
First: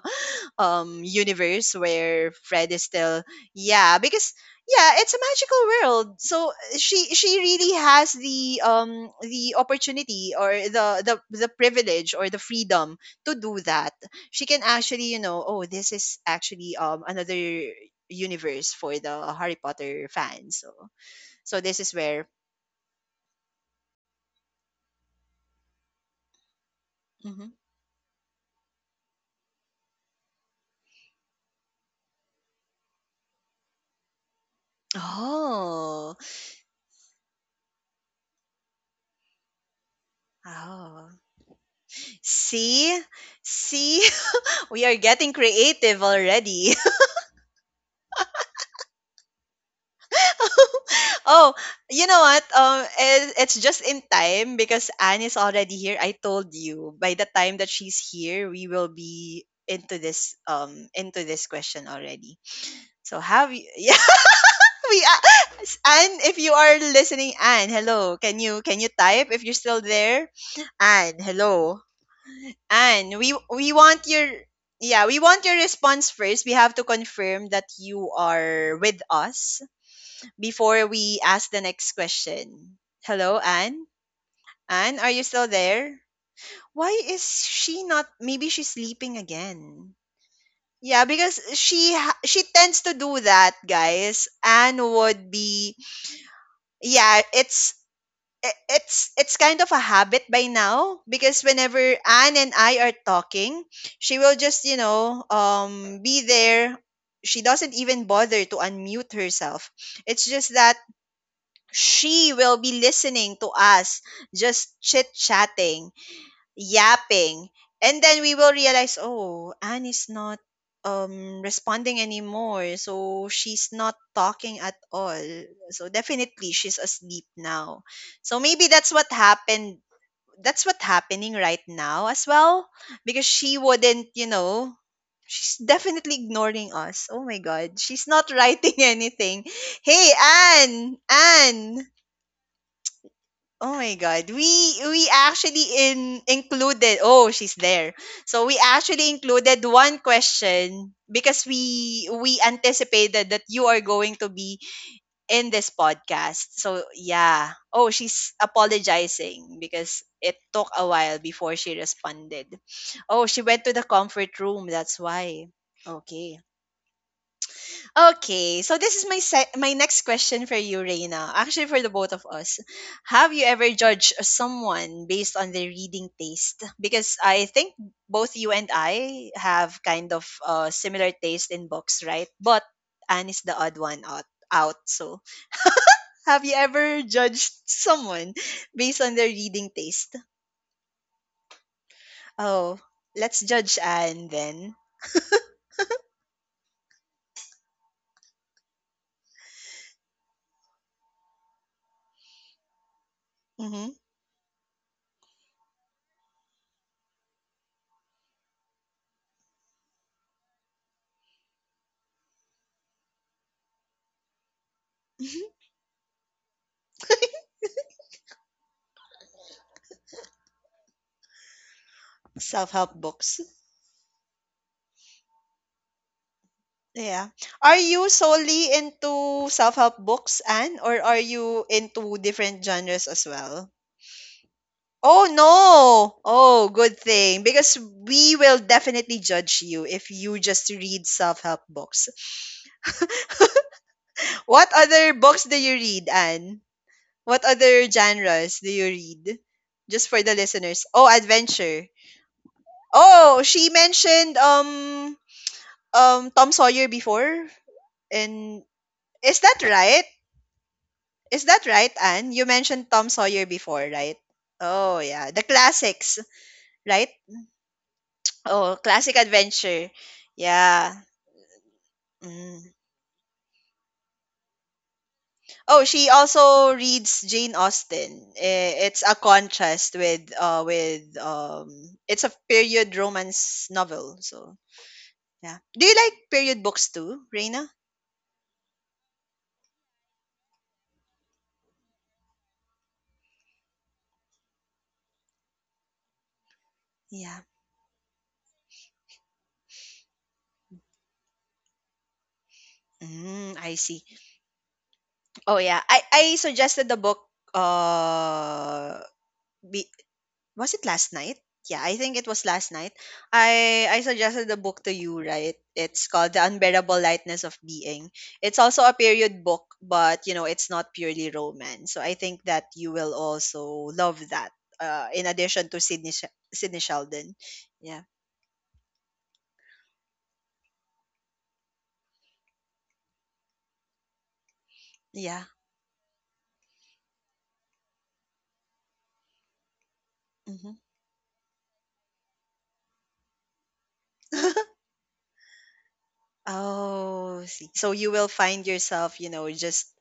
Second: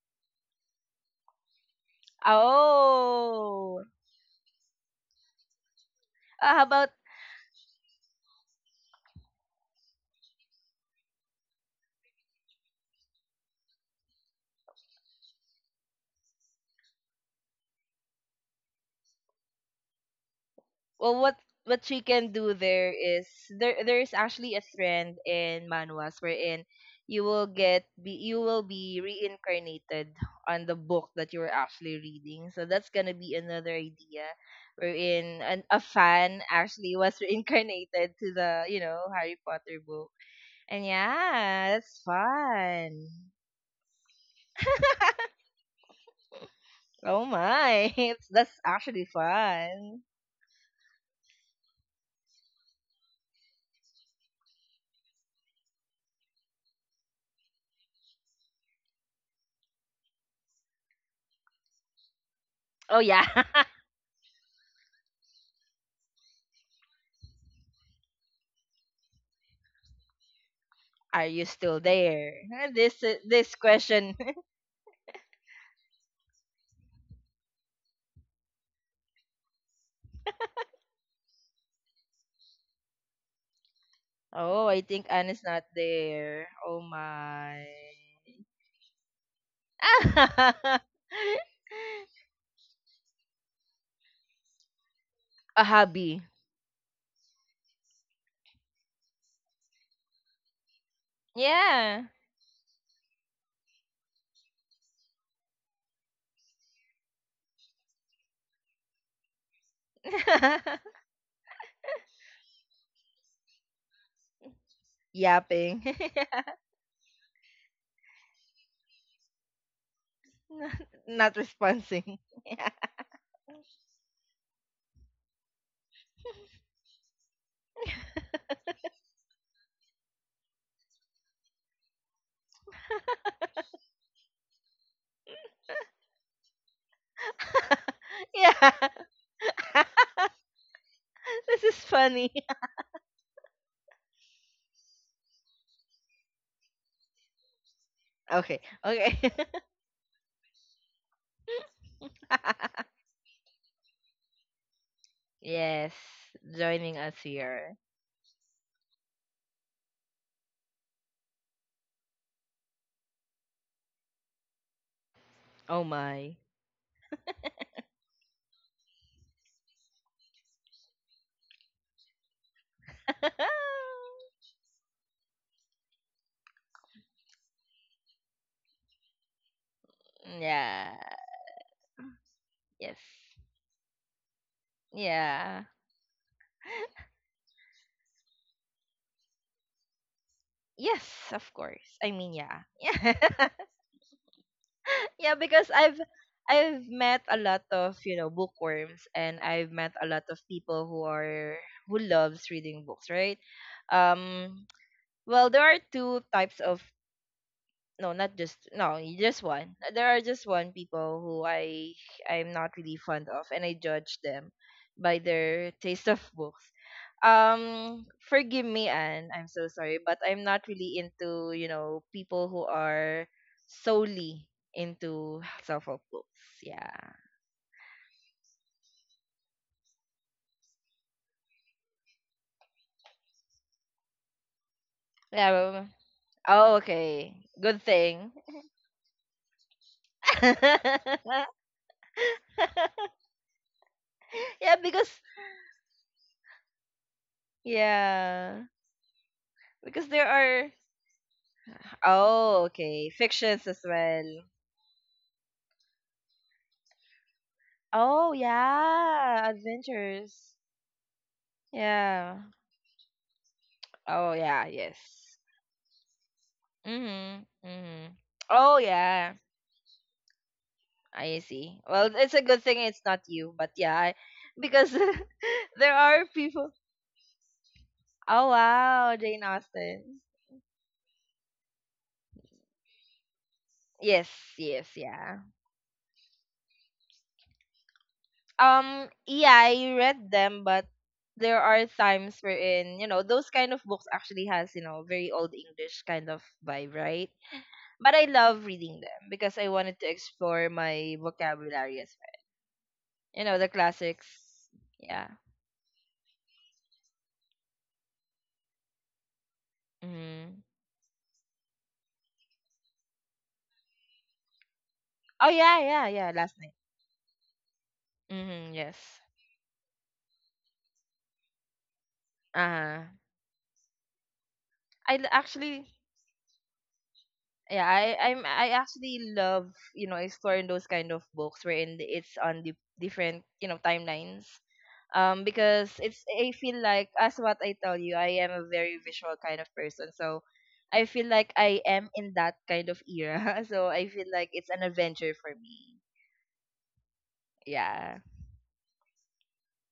um universe where Fred is still, Oh, yeah, because yeah, it's a magical world. So uh, how uh, about, she she really has the um the opportunity or the the the privilege or the freedom to do that. She can actually, you know, oh, this is actually um another universe for the Harry Potter fans. So well, what so this what is she where can do there is there there is actually a trend in manuals wherein you hmm. will get be you will be reincarnated on the book that you were actually reading, so that's gonna be another idea wherein an, a Oh, fan actually was reincarnated to the you know Harry Potter book. And oh. yeah, that's See, fun. see, we are getting creative already. Oh my. it's, that's actually fun. Oh, you know what? Um, it, it's just in time because Anne is already here. I told you by the time that she's here, we will be into this um into this question already. Oh So yeah. have you? Yeah, we a- Anne, if you are listening, Anne, hello. Can you can you type if you're still there? Anne, Are you hello. still there? Huh? This Anne, we this we want question. your, yeah, we want your response first. We have to confirm that you are with us before we ask the next question. Hello, Anne. Oh, I Anne, are think you Anne still is not there? there. Oh Why is my. she not? Maybe she's sleeping again. Yeah, because she ha- she tends to do that, guys. Anne would A be, hobby. yeah. It's i- it's it's kind of a habit by now because whenever Yeah. Anne and I are talking, she will just, you know, um be there. She doesn't even bother to unmute herself. It's just that she will be listening to us just chit-chatting, Yapping. yapping, and then we will realize, oh, Anne is not not, um not responding responding. anymore. So she's not talking at all. So definitely she's asleep now. So maybe that's what happened, that's what happening right now as well, because she wouldn't, you know, she's definitely ignoring us. Oh my god, she's not writing Yeah. anything. Hey Anne, This Anne. is funny. Oh my God. We we actually in included, oh, she's there. So we Okay. actually Okay. included one question because we we anticipated that you are going to be in this Yes. podcast. So Joining us yeah. here. Oh, she's apologizing because it took a while before she responded. Oh, she went to the comfort room. That's why. Oh my. Okay. Okay, so this is my se- my next question for you, Reina. Actually, for the both of us, have you ever judged someone based on their reading taste? Because I think both you and I have kind of uh, Yeah. similar taste in books, right? But Yes. Anne is the odd one out. Out. So, Yeah. have you ever judged someone based on their reading taste? Yes, of course. I mean, yeah. Oh, let's Yeah. judge Anne then. Yeah, because I've I've met a lot of, you know, bookworms, and I've met a lot of people who are who loves reading books, right? Mm-hmm. Um well, there are two types of, no, not just, no, y- just one. Uh, There are just one people who I I'm not really fond of, and I judge them by their taste of books. Um, forgive me, Anne. I'm so sorry, but I'm not really into you know people Self who help are books. solely into self-help books. Yeah, Yeah. Are you solely into self-help books, Anne, or are you into different genres as well? Oh yeah. Well, no! Oh, oh, good thing, okay. because Good we thing. will definitely judge you if you just read self-help books. What yeah, other because books do you read, Anne? What other genres do yeah, you read? Just because for the there are. listeners. Oh, adventure. Oh, okay. Oh, she Fictions as mentioned well. um um Tom Sawyer before, Oh, and is that yeah. right? Adventures. Is that right, Anne? You Yeah. mentioned Tom Sawyer before, right? Oh, yeah. Oh, yeah. The Yes. classics, right? Mhm. Mhm. Oh, Oh, classic yeah. adventure. Yeah. I see. Well, it's a good Mm. thing it's not you, but yeah, I- because Oh, there she are also people. reads Jane Austen. Oh, Eh, it's a wow, Jane contrast Austen. with uh with um it's a period romance novel. Yes, So, yes, yeah. yeah. Do you like period books too, Reina? Um, yeah, I read them, but there are times wherein you know those kind of books actually has you know very old English kind of vibe, right? Yeah. But I love reading them because I wanted to explore my vocabulary as well. You Mm, know, I the see. classics. Yeah. Oh yeah. I I suggested the book uh be, Hmm. was it last night? Yeah, I think it was last night. I I suggested the book to you, right? Oh, yeah, It's yeah, called yeah. The Last night. Unbearable Lightness of Being. It's also Hmm. a Yes. period book, but you know, it's not purely romance. So I think that you Uh, will also love that. Uh, I in l- addition to actually, Sydney Sh- Sydney Sheldon. yeah, Yeah. I, I'm, I actually love, you know, exploring those kind of books wherein it's on the different, you know, timelines. Yeah. Um because it's I feel like, as what I tell you, I am a very visual kind of person, so Hmm. I feel like I am in that kind of era. So I feel like it's an adventure for me. Oh, see. So you will Yeah. find yourself, you know, just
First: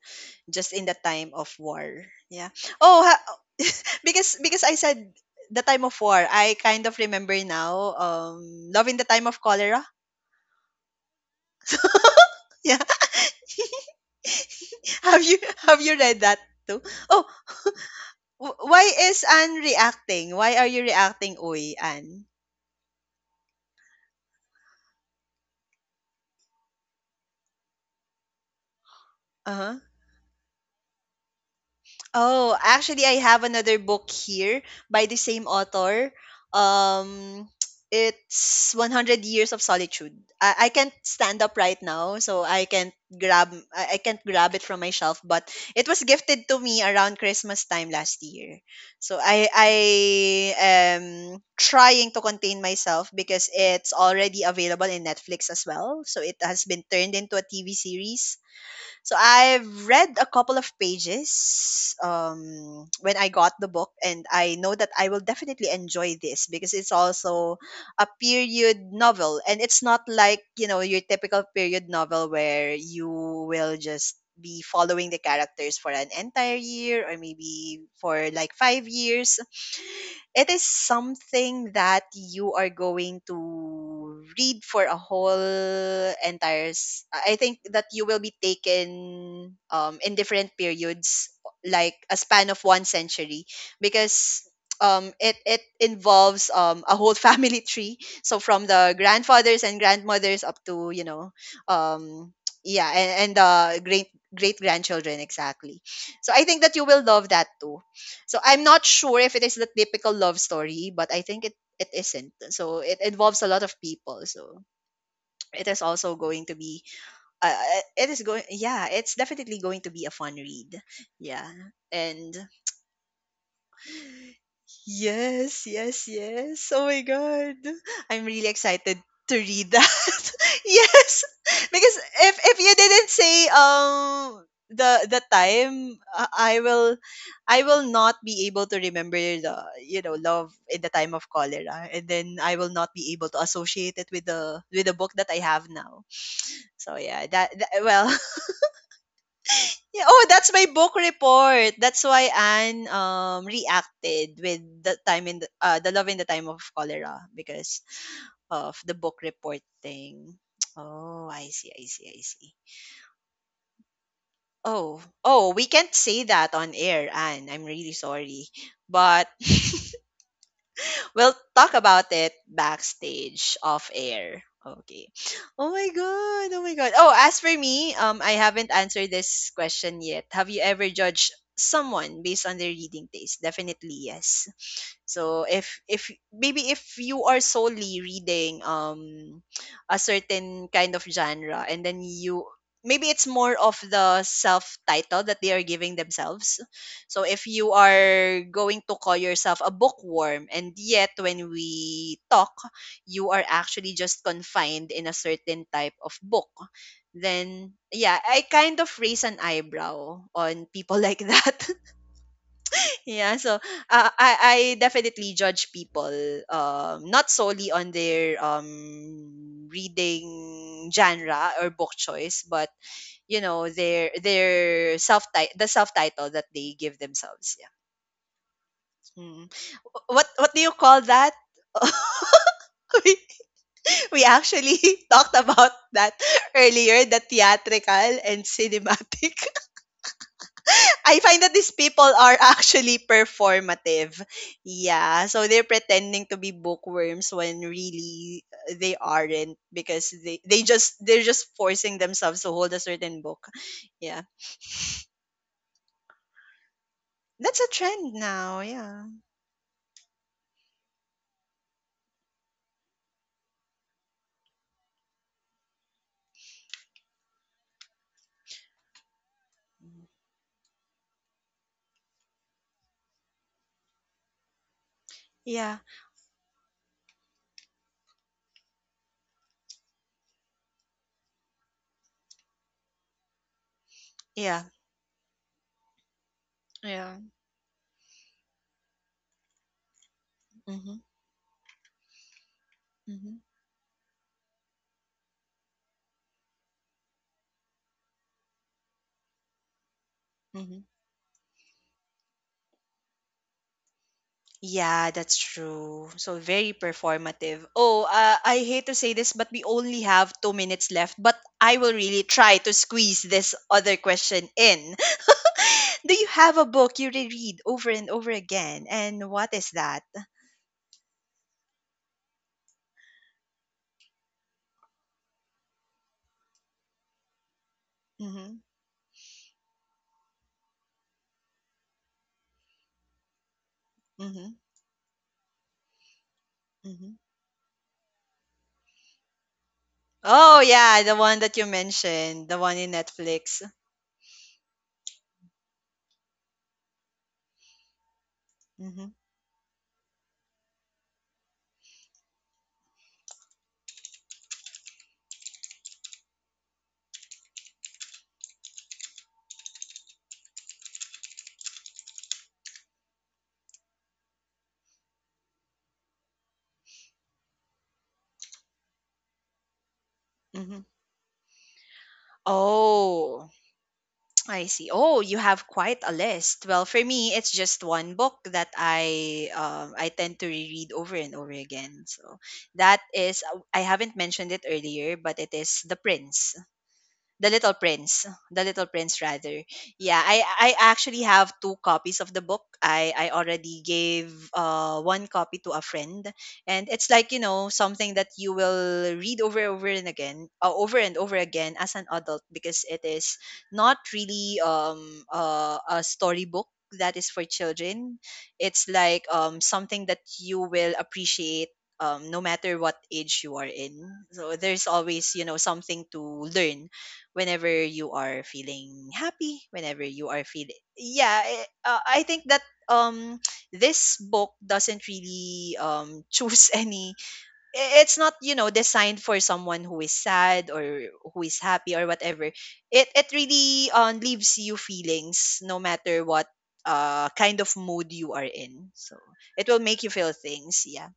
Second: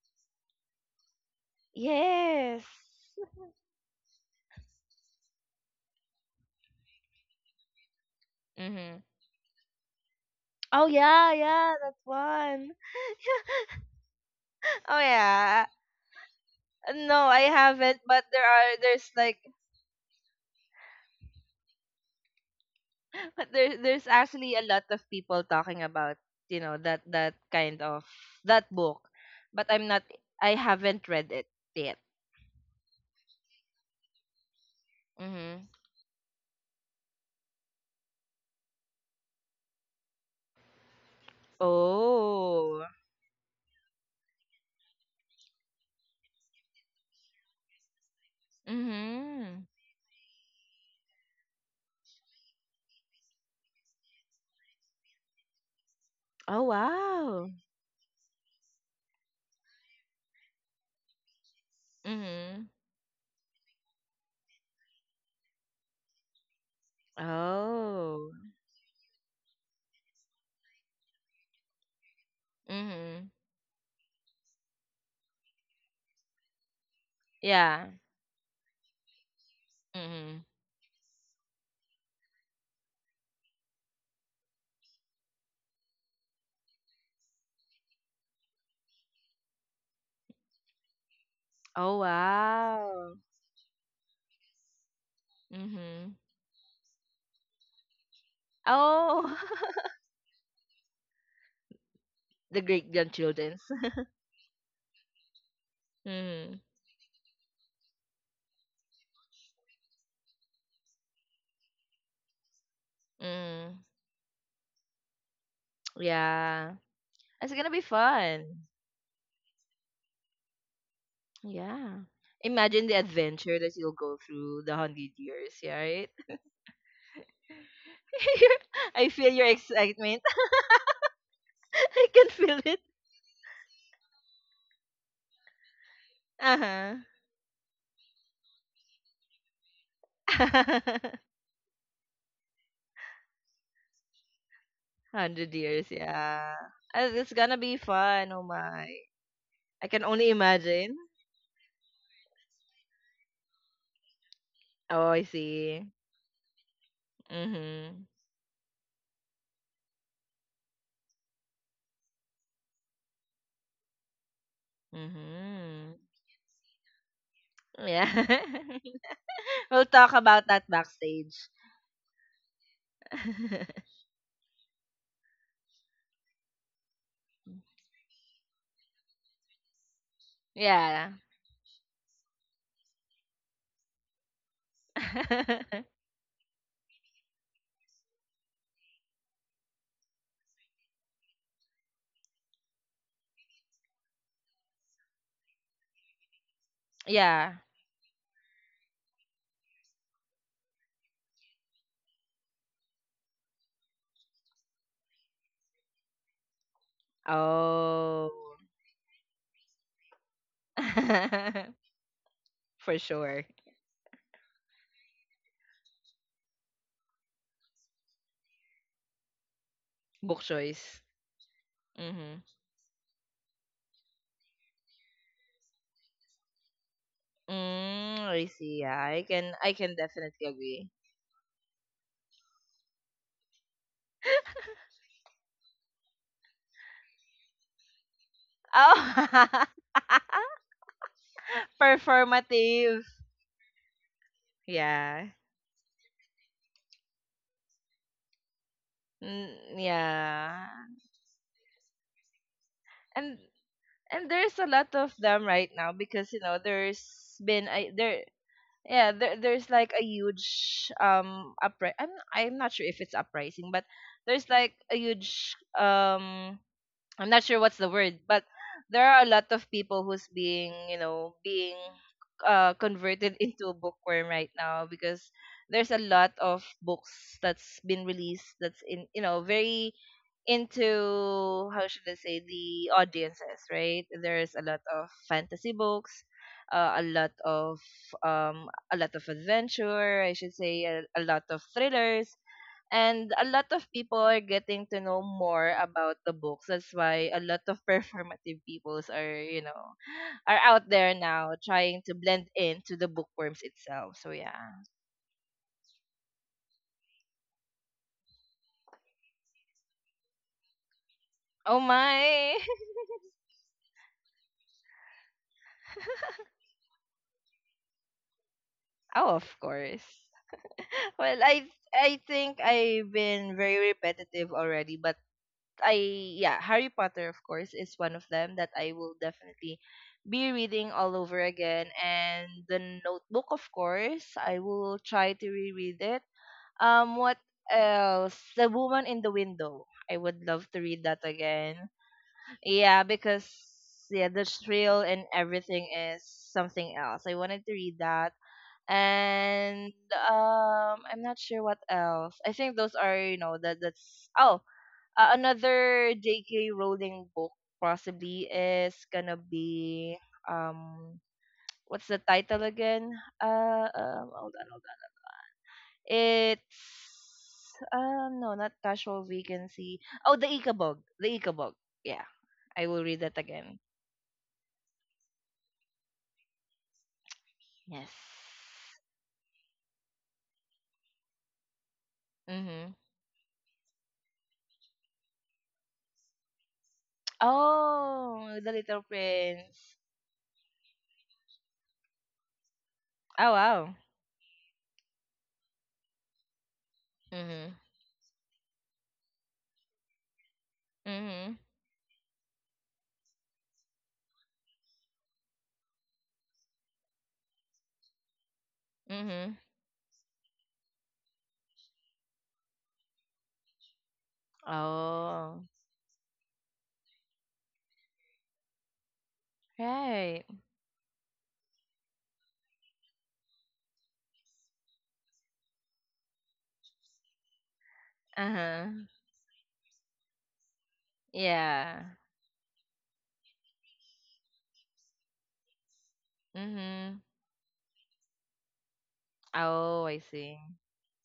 just in the time of war. Yeah. Yes. Oh, ha- because because I said the time of war, I kind of remember now. Um, Love in Mm-hmm. the Time of Cholera. Oh yeah, yeah, that's one. Yeah. Oh Have you, yeah. have you read that too? No, Oh, I haven't, but there wh- are why there's is like. Anne reacting? Why are you reacting, Uy, Anne? But there, there's actually a lot of people talking about, you know that that kind of that book, Uh but huh. I'm not, I haven't read it yet. Oh, actually, I have another book here by the same Mm-hmm. author. Um, it's one hundred Years of Solitude. I, I can't stand up right now, so I Oh. can't grab I, I can't grab it from my shelf. But it was gifted to me around Christmas time last year. So I Mm-hmm. I am trying to contain myself because it's already available in Netflix as well. So it Oh, has been turned into a wow. T V series, so I've read a couple of pages Mm-hmm. um, when I got the book, and I know that I will definitely enjoy this because it's also a Oh. period novel, and it's not like you know your typical period novel where you Mm-hmm. will just be following the characters for an entire year or maybe Yeah. for like five years. Mm-hmm. It is something that you are going to read for a whole entire s- i I think that you will be taken um in different periods, like Oh, a span of one wow. century, because um it it Mm-hmm. involves um a whole family tree, so from the Oh. grandfathers and grandmothers up to you know um The great yeah, and, and grandchildren. the great great grandchildren, exactly. So I Mm-hmm. think that you will love that too. So I'm not sure if it is the typical love story, but I think it it isn't. So it involves a lot of Mm-hmm. people. So it is also going to Yeah. be It's uh, gonna be it is going fun. yeah, it's definitely going to be a fun read. Yeah. Yeah. And Imagine the adventure that you'll go through the hundred years, yes, yeah, right? yes, yes. Oh my god. I'm really excited I feel to your read that. excitement. Yes. Because I can if feel if you it. didn't say um the the time uh, I Uh-huh. will I will not be able to remember the you know love in the time of cholera, and then I will not be able to associate it with the with the book that I one hundred have years, now. yeah. So Uh, yeah, It's gonna that, that be well, fun. Oh my. I can yeah, only oh, that's my imagine. book report. That's why Anne um reacted with the Oh, I time in the, see. uh, the love in the time of cholera because Mm-hmm. of the book report thing. Oh, I see, I see, I see. Oh, oh, we Mm-hmm. can't say that on air, Anne. I'm really Yeah. sorry, but We'll talk about that backstage. we'll talk about it backstage off air. Okay. Oh my god. Oh my god. Oh, as for me, um I haven't answered this question yet. Have you ever Yeah. judged someone based on their reading taste? Definitely yes. So if if maybe if you are solely reading um a certain kind of genre, and then you maybe it's more of the self title that they are giving themselves. So if Yeah. you are going to call yourself a bookworm and yet when we talk you are actually just confined in a certain type of book, then yeah, Oh. I kind of raise an eyebrow on people like that. For Yeah, sure. so uh, I I definitely judge people, um not solely on their um reading Book choice. genre or book Mm-hmm. choice, but you know their their self ti- the self title that they give themselves. Yeah. Mm, I see. Yeah, I can Mm. I can Wh- What definitely what do you agree. call that? we, we actually talked about that earlier, the theatrical and cinematic. Oh. I find that these people are Performative. actually performative. Yeah. Yeah, so they're pretending to be bookworms when really uh, they aren't Mm, because they yeah. they just they're just forcing themselves to hold a certain And book. Yeah. and there's a lot of them right now because you know there's That's been a a trend there, now. Yeah. yeah, there, there's like a huge um upri- I'm I'm not sure if it's uprising, but there's like a huge um I'm not sure what's the word, but there are a lot of people who's being, you know being uh converted into a bookworm right now, because Yeah. there's a lot of books that's been released that's in, you know very into, how should I say, the audiences, right? There's a Yeah. lot of fantasy books, uh, a Yeah. lot of um, a lot of adventure, I should say, Mhm. a, a lot of thrillers, and Mhm. a lot of people are getting to know more about the books. That's why a lot of performative peoples are, you know, are out Mhm. there now trying to blend into the bookworms itself. So yeah. Yeah, that's true. So very performative. Oh, uh, I hate to say this, but we only have two minutes left. But Oh I will really my! try to squeeze this other question in. Do you have a book you reread over and over again? And Oh, of what is course. that? Well, I I think I've been very repetitive already, but I yeah, Harry Potter, of course, is one of them Mm-hmm. that I will definitely be reading all over again, and the notebook, of course, I Mm-hmm. will try to reread it. Um Mm-hmm. What else? The woman in the window. I would Oh love to read yeah, that the one that you again. mentioned, the one in Yeah, because Netflix. yeah, the thrill and everything is something else. I wanted to read that, Mm-hmm. and um I'm not sure what else. I think those are, you know that that's oh, uh, another J K. Rowling book possibly is gonna be, um what's the title again? Uh um hold on, hold on. It's, uh no, not casual vacancy. Oh, the Mm-hmm. Ikabog the Ikabog Yeah, I will read that Oh, again. I see. Oh, you have quite a list. Well, for me, it's just Yes. one book that I um, I tend to reread over and over again. So Mhm. that is I haven't mentioned it earlier, but it is The Prince, The Little Prince, Oh, The The Little Little Prince rather. Prince. Yeah, I I actually have two copies of the book. I I Oh already wow. gave uh one copy to a friend, and it's like you Mm-hmm. know something that you will read over and over and again, uh, over and over Mhm. again as an adult, because it is not really um uh, a storybook that is for children. It's like Mhm. um something that you will appreciate, um, no matter what age you are in. So there's always, you Oh, know, something to learn whenever you are feeling happy, whenever you right. are feeling yeah, eh, uh, I think that um this book doesn't really um choose any i- it's not you know Uh-huh. designed for someone who is sad or who is happy Yeah. or whatever. It it really um, leaves you feelings, no matter what Mhm. uh kind of mood you are in. So it will Oh, make I you feel see. things, yeah.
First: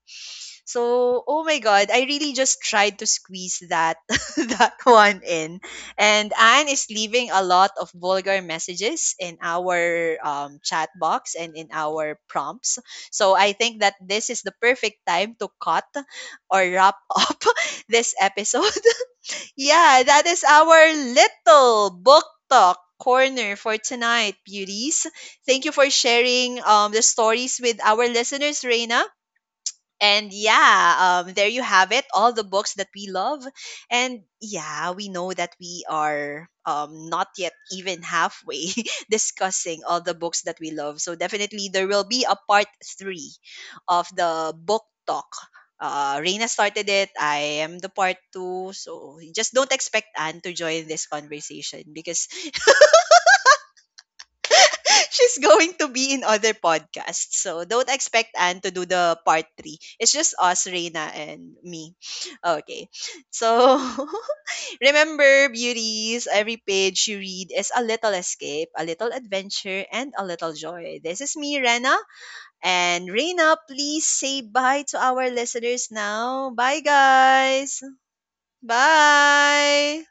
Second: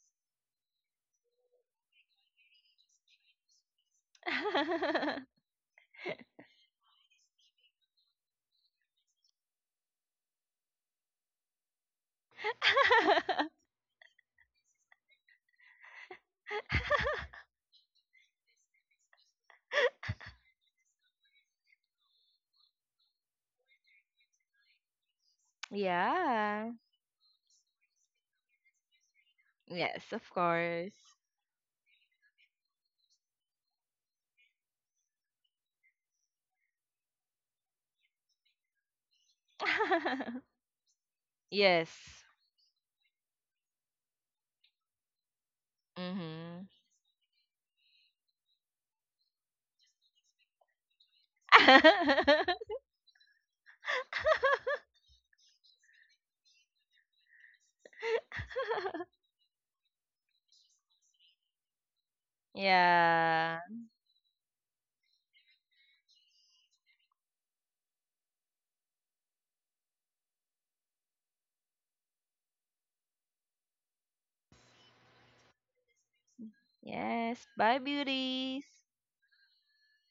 So oh my god, I really just tried to squeeze that that one in. And anne is leaving a lot of vulgar messages in our um, chat box and in our prompts, so I think that this is the perfect time to cut or wrap up this episode. Yeah, that is our little book talk corner for tonight, beauties. Thank you for sharing, Yeah. um, the stories with our listeners, Reina. Yes, of And course. yeah, um, there you have it, all the books that we love. And yeah, we know that we are um, not yet even halfway discussing all the books that we love. So definitely there will be Yes. a part three of the book talk. Uh, Reina Mhm. started it. I am the part two. So just don't expect Anne to join this conversation, because she's going to be in other podcasts. So don't expect Anne to do the part three. It's just us, Reina, and me. Okay. Yeah. So remember, beauties, every page you read is a little escape, a little adventure, and a little joy. This is me, Rena. And Reina, please say bye to our listeners now. Bye, Yes. Bye, guys. beauties. Bye.